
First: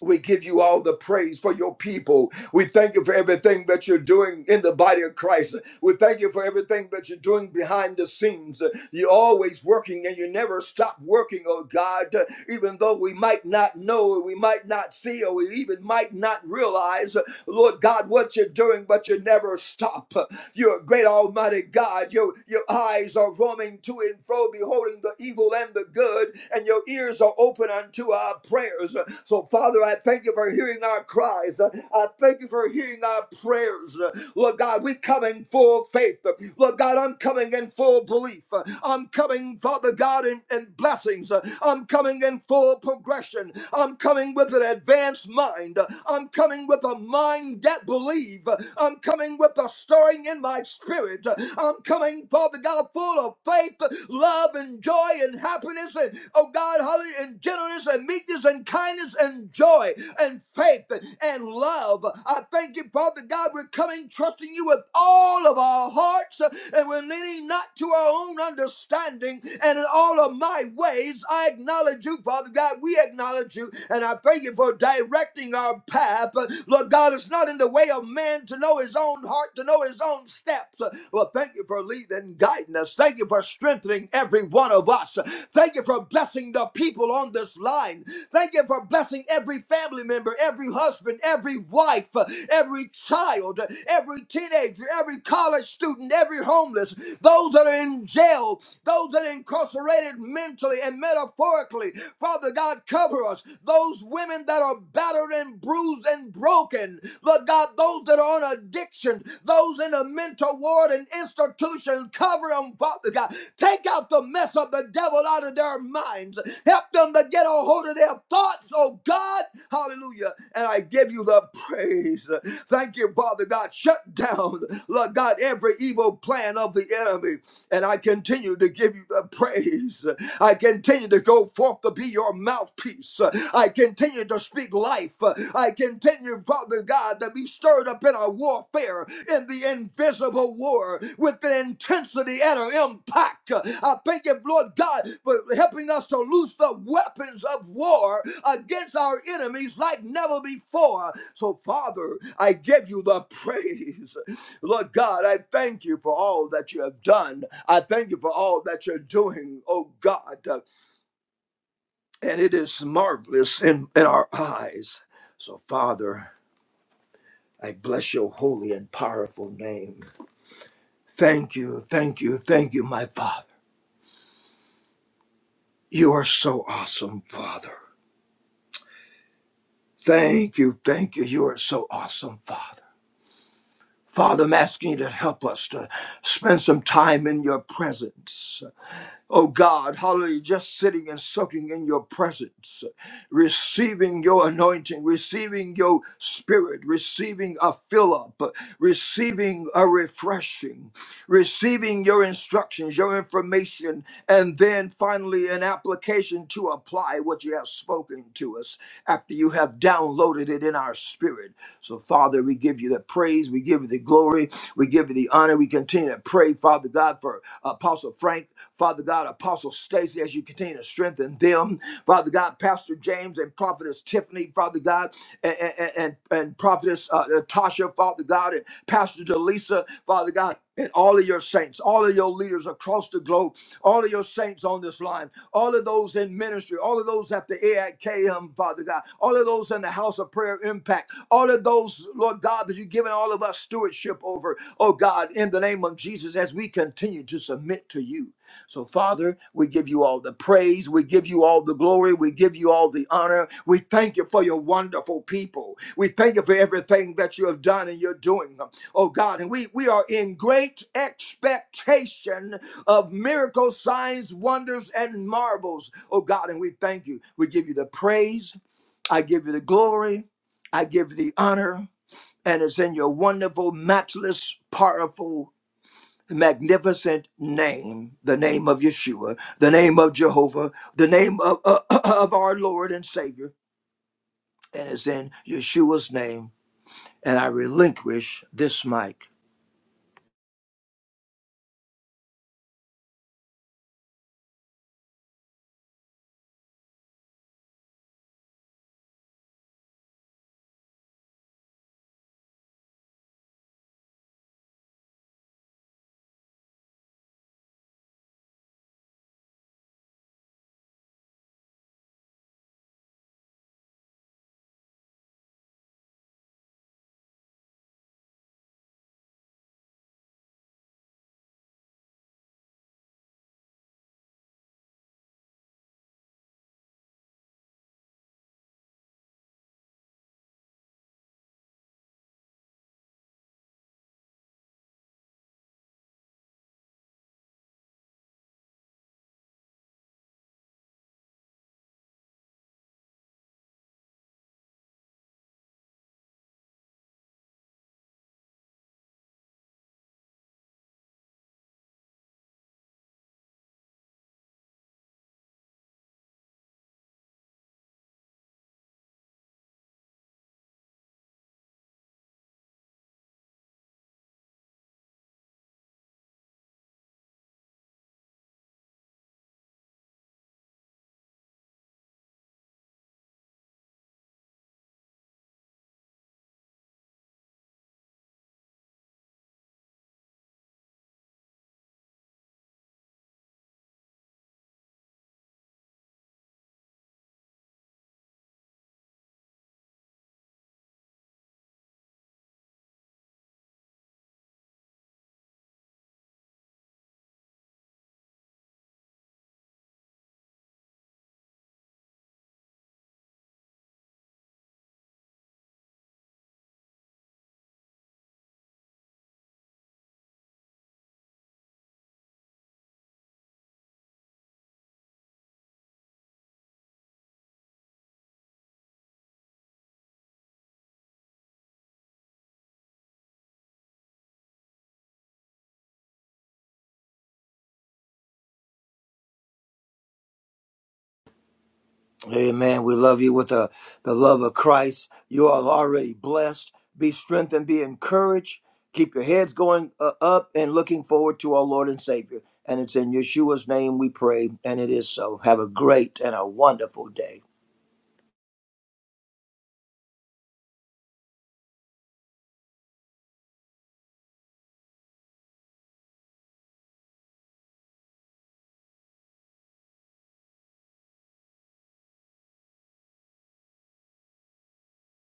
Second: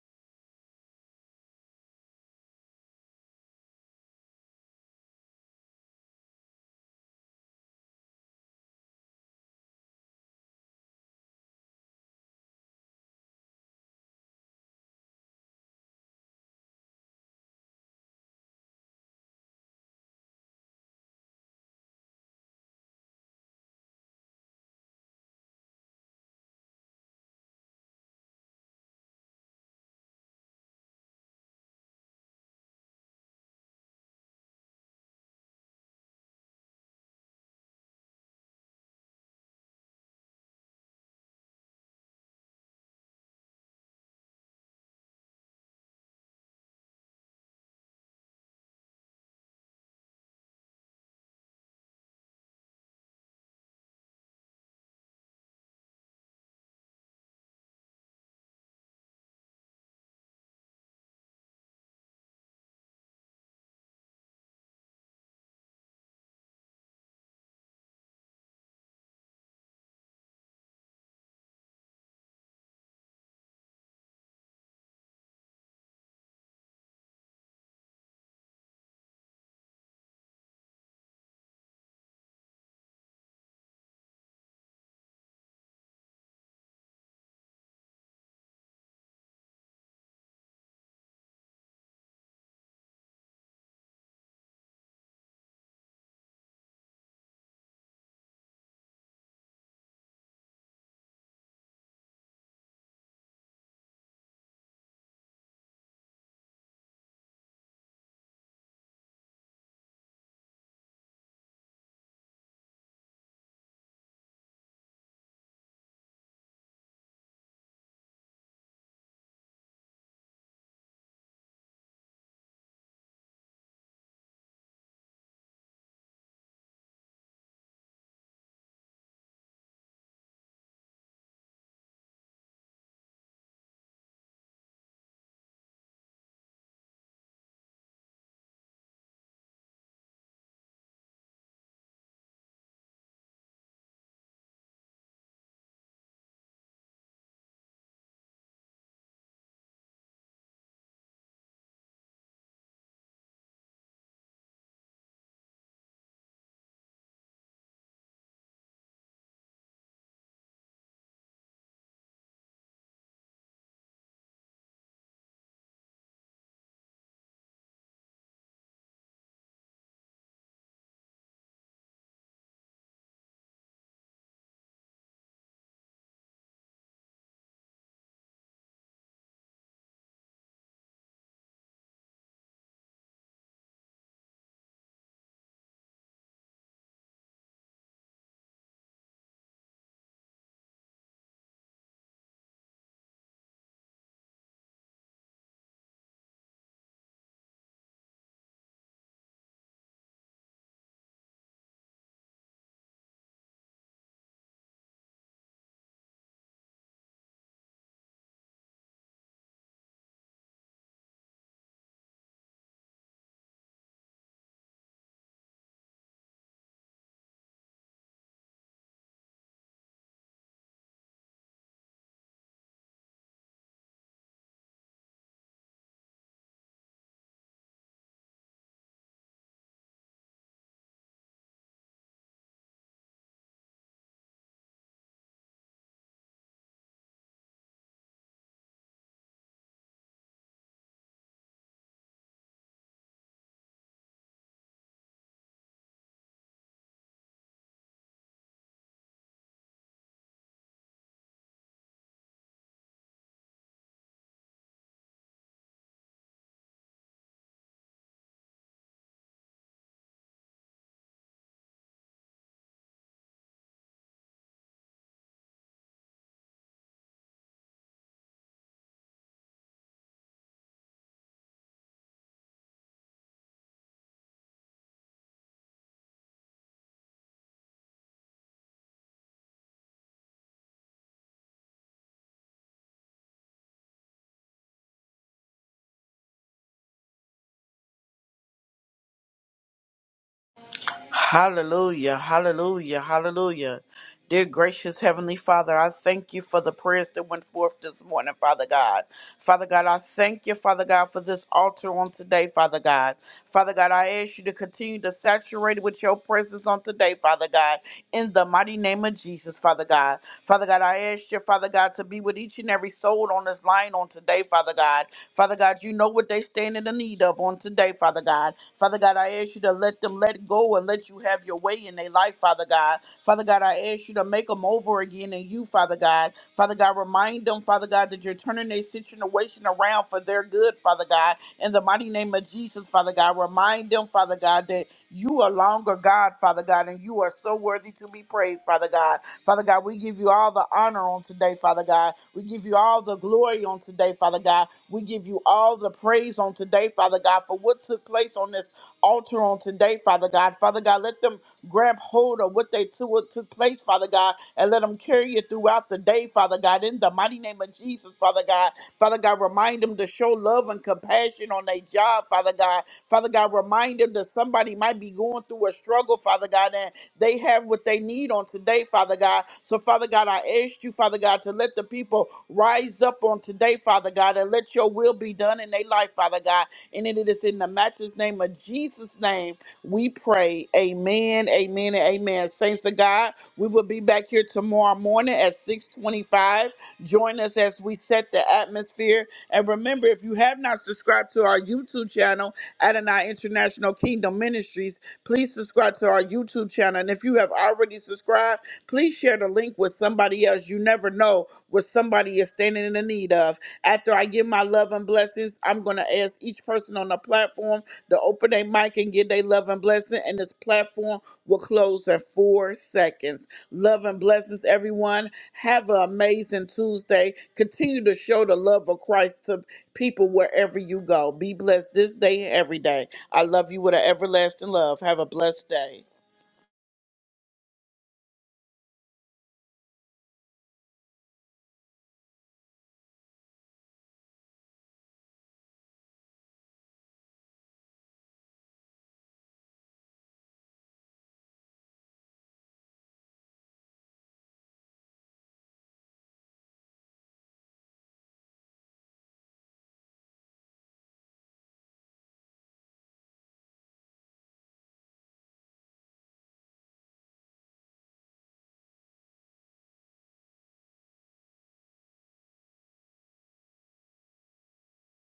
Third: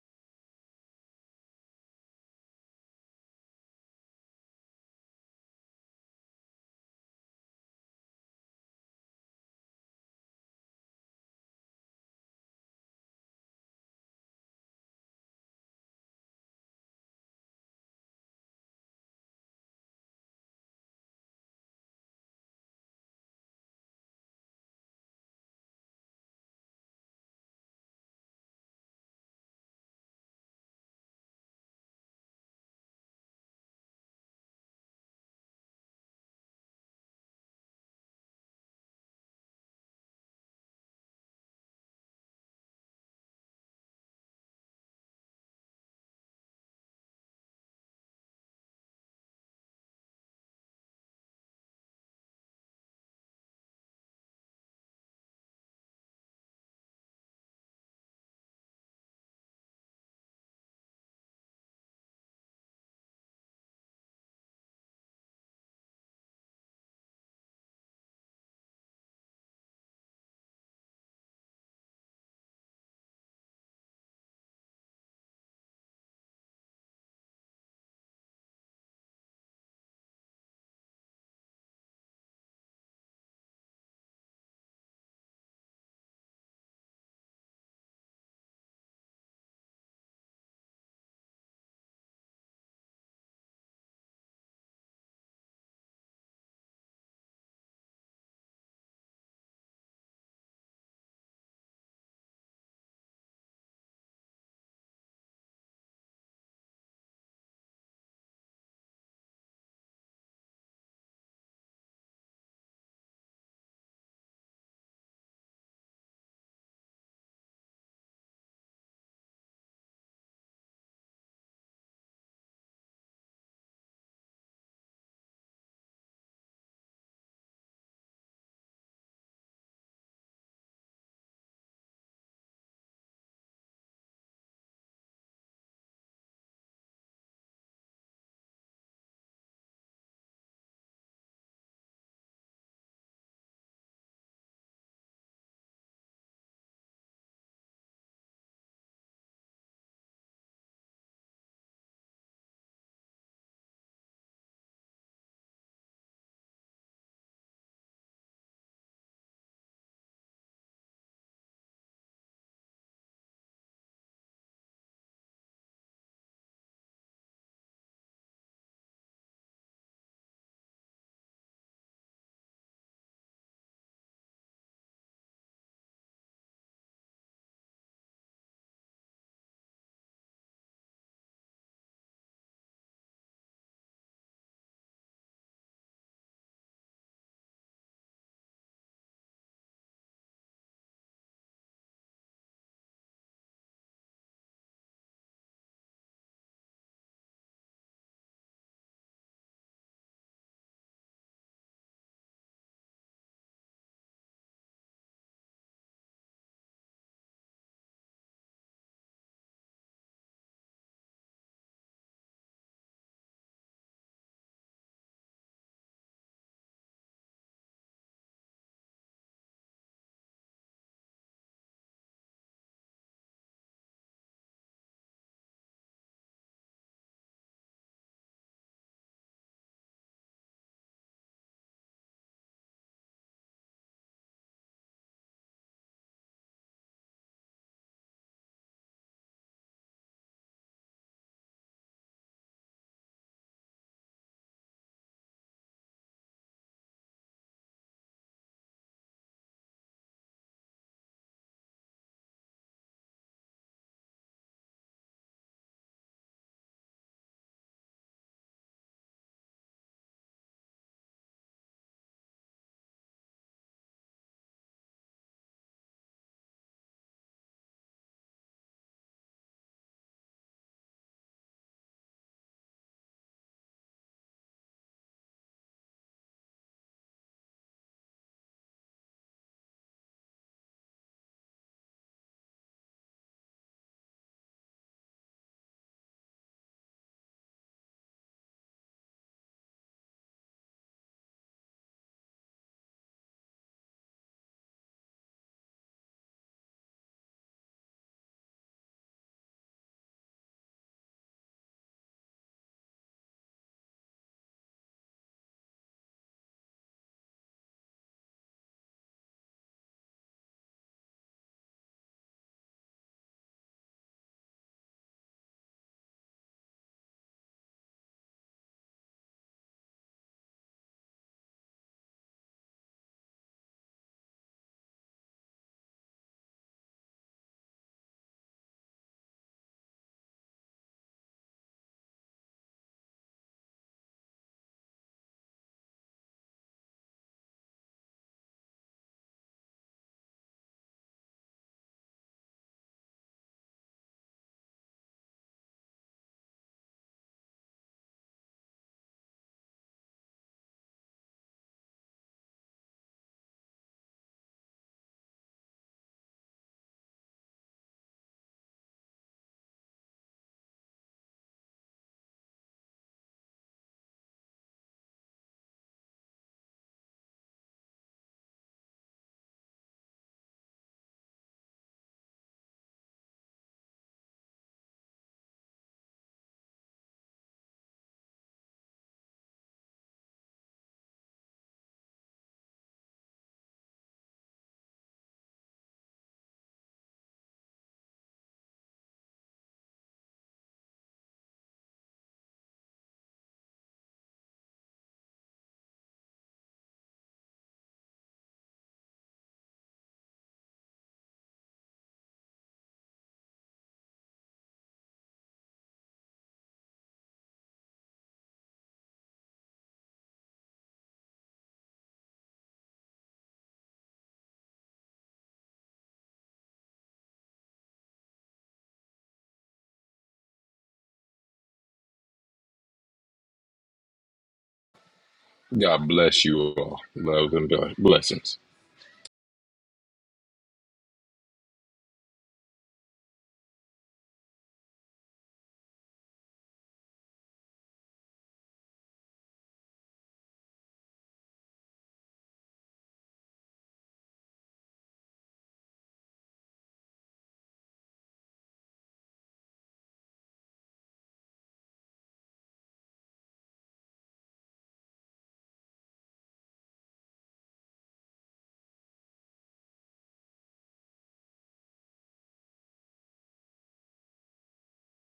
we give you all the praise for your people. We thank you for everything that you're doing in the body of Christ. We thank you for everything that you're doing behind the scenes. You're always working and you never stop working, oh God, even though we might not know, or we might not see, or we even might not realize, Lord God, what you're doing, but you never stop. You're a great almighty God. Your, your eyes are roaming to and fro, beholding the evil and and the good, and your ears are open unto our prayers. So, Father, I thank you for hearing our cries. I thank you for hearing our prayers. Lord God, we come in full faith. Lord God, I'm coming in full belief. I'm coming, Father God, in, in blessings. I'm coming in full progression. I'm coming with an advanced mind. I'm coming with a mind that believe. I'm coming with a stirring in my spirit. I'm coming, Father God, full of faith, love, and joy, and happiness, and oh God, hallelujah, and gentleness, and meekness, and kindness, and joy, and faith, and love. I thank you, Father God, we're coming, trusting you with all of our hearts, and we're leaning not to our own understanding, and in all of my ways, I acknowledge you, Father God. We acknowledge you, and I thank you for directing our path. Lord God, God is not in the way of man to know his own heart, to know his own steps. Well, thank you for leading and guiding us. Thank you for strengthening every one of us. Thank you for blessing the people on this line. Thank you for blessing every family member, every husband, every wife, every child, every teenager, every college student, every homeless, those that are in jail, those that are incarcerated mentally and metaphorically. Father God, God, cover us. Those women that are battered and bruised and broken, Lord God, those that are on addiction, those in the mental ward and institution, cover them, Father God. Take out the mess of the devil out of their minds. Help them to get a hold of their thoughts, oh God. Hallelujah. And I give you the praise. Thank you, Father God. Shut down, Lord God, every evil plan of the enemy. And I continue continue to give you the praise. I continue to go forth to be your mouthpiece. I continue to speak life. I continue, Father God, to be stirred up in a warfare, in the invisible war, with an intensity and an impact. I thank you, Lord God, for helping us to loose the weapons of war against our enemies like never before. So, Father, I give you the praise. Lord God, I thank you for all that you have done. I thank you for all that you're doing, oh God. uh, And it is marvelous in, in our eyes. So, Father, I bless your holy and powerful name. Thank you, thank you, thank you, my Father. You are so awesome, Father. Thank you, thank you. You are so awesome, Father. Father, I'm asking you to help us to spend some time in your presence Oh God, hallelujah, just sitting and soaking in your presence, receiving your anointing, receiving your spirit, receiving a fill up, receiving a refreshing receiving your instructions, your information, and then finally an application to apply what you have spoken to us after you have downloaded it in our spirit. So, Father, we give you the praise, we give you the glory, we give you the honor. We continue to pray, Father God, for Apostle Frank, Father God, Apostle Stacy, as you continue to strengthen them. Father God, Pastor James and Prophetess Tiffany, Father. Father God, and, and, and, and Prophetess uh, Tasha, Father God, and Pastor Delisa, Father God, and all of your saints, all of your leaders across the globe, all of your saints on this line, all of those in ministry, all of those at the AIKM, Father God, all of those in the House of Prayer Impact, all of those, Lord God, that you've given all of us stewardship over, oh God, in the name of Jesus, as we continue to submit to you. So, Father, we give you all the praise. We give you all the glory. We give you all the honor. We thank you for your wonderful people. We thank you for everything that you have done and you're doing, oh God. And we, we are in great expectation of miracles, signs, wonders, and marvels, oh God. And we thank you. We give you the praise. I give you the glory. I give you the honor. And it's in your wonderful, matchless, powerful, magnificent name, the name of Yeshua, the name of Jehovah, the name of, uh, [clears throat] of our Lord and Savior. And it's in Yeshua's name. And I relinquish this mic.
Hallelujah, hallelujah, hallelujah. Dear gracious Heavenly Father, I thank you for the prayers that went forth this morning, Father God. Father God, I thank you, Father God, for this altar on today, Father God. Father God, I ask you to continue to saturate it with your presence on today, Father God, in the mighty name of Jesus, Father God. Father God, I ask you, Father God, to be with each and every soul on this line on today, Father God. Father God, you know what they stand in the need of on today, Father God. Father God, I ask you to you to let them let go and let you have your way in their life, Father God. Father God, I ask you to make them over again in you, Father God. Father God, remind them, Father God, that you're turning their situation around for their good, Father God. In the mighty name of Jesus, Father God, remind them, Father God, that you are longer God, Father God, and you are so worthy to be praised, Father God. Father God, we give you all the honor on today, Father God. We give you all the glory on today, Father God. We give you all the praise on today, Father God, for what took place place on this altar on today, Father God. Father God, let them grab hold of what they took, what took place, Father God, and let them carry it throughout the day, Father God. In the mighty name of Jesus, Father God. Father God, remind them to show love and compassion on their job, Father God. Father God, remind them that somebody might be going through a struggle, Father God, and they have what they need on today, Father God. So, Father God, I ask you, Father God, to let the people rise up on today, Father God, and let your will be done in their life, Father God. And it is in the matchless name of Jesus' name we pray. Amen, amen, and amen. Saints of God, we will be back here tomorrow morning at 625. Join us as we set the atmosphere. And remember, if you have not subscribed to our YouTube channel, Adonai International Kingdom Ministries, please subscribe to our YouTube channel. And if you have already subscribed, please share the link with somebody else. You never know where somebody is standing in the need of. After I give my love and blessings, I'm going to ask each person on the platform to open their mic and give their love and blessing, and this platform will close in four seconds. Love and blessings, everyone. Have an amazing Tuesday. Continue to show the love of Christ to people wherever you go. Be blessed this day and every day. I love you with an everlasting love. Have a blessed day.
God bless you all. Love and blessings.
Amen. We love you with the, the love of Christ. You are already blessed. Be strengthened, be encouraged. Keep your heads going uh, up and looking forward to our Lord and Savior. And it's in Yeshua's name we pray, and it is so. Have a great and a wonderful day.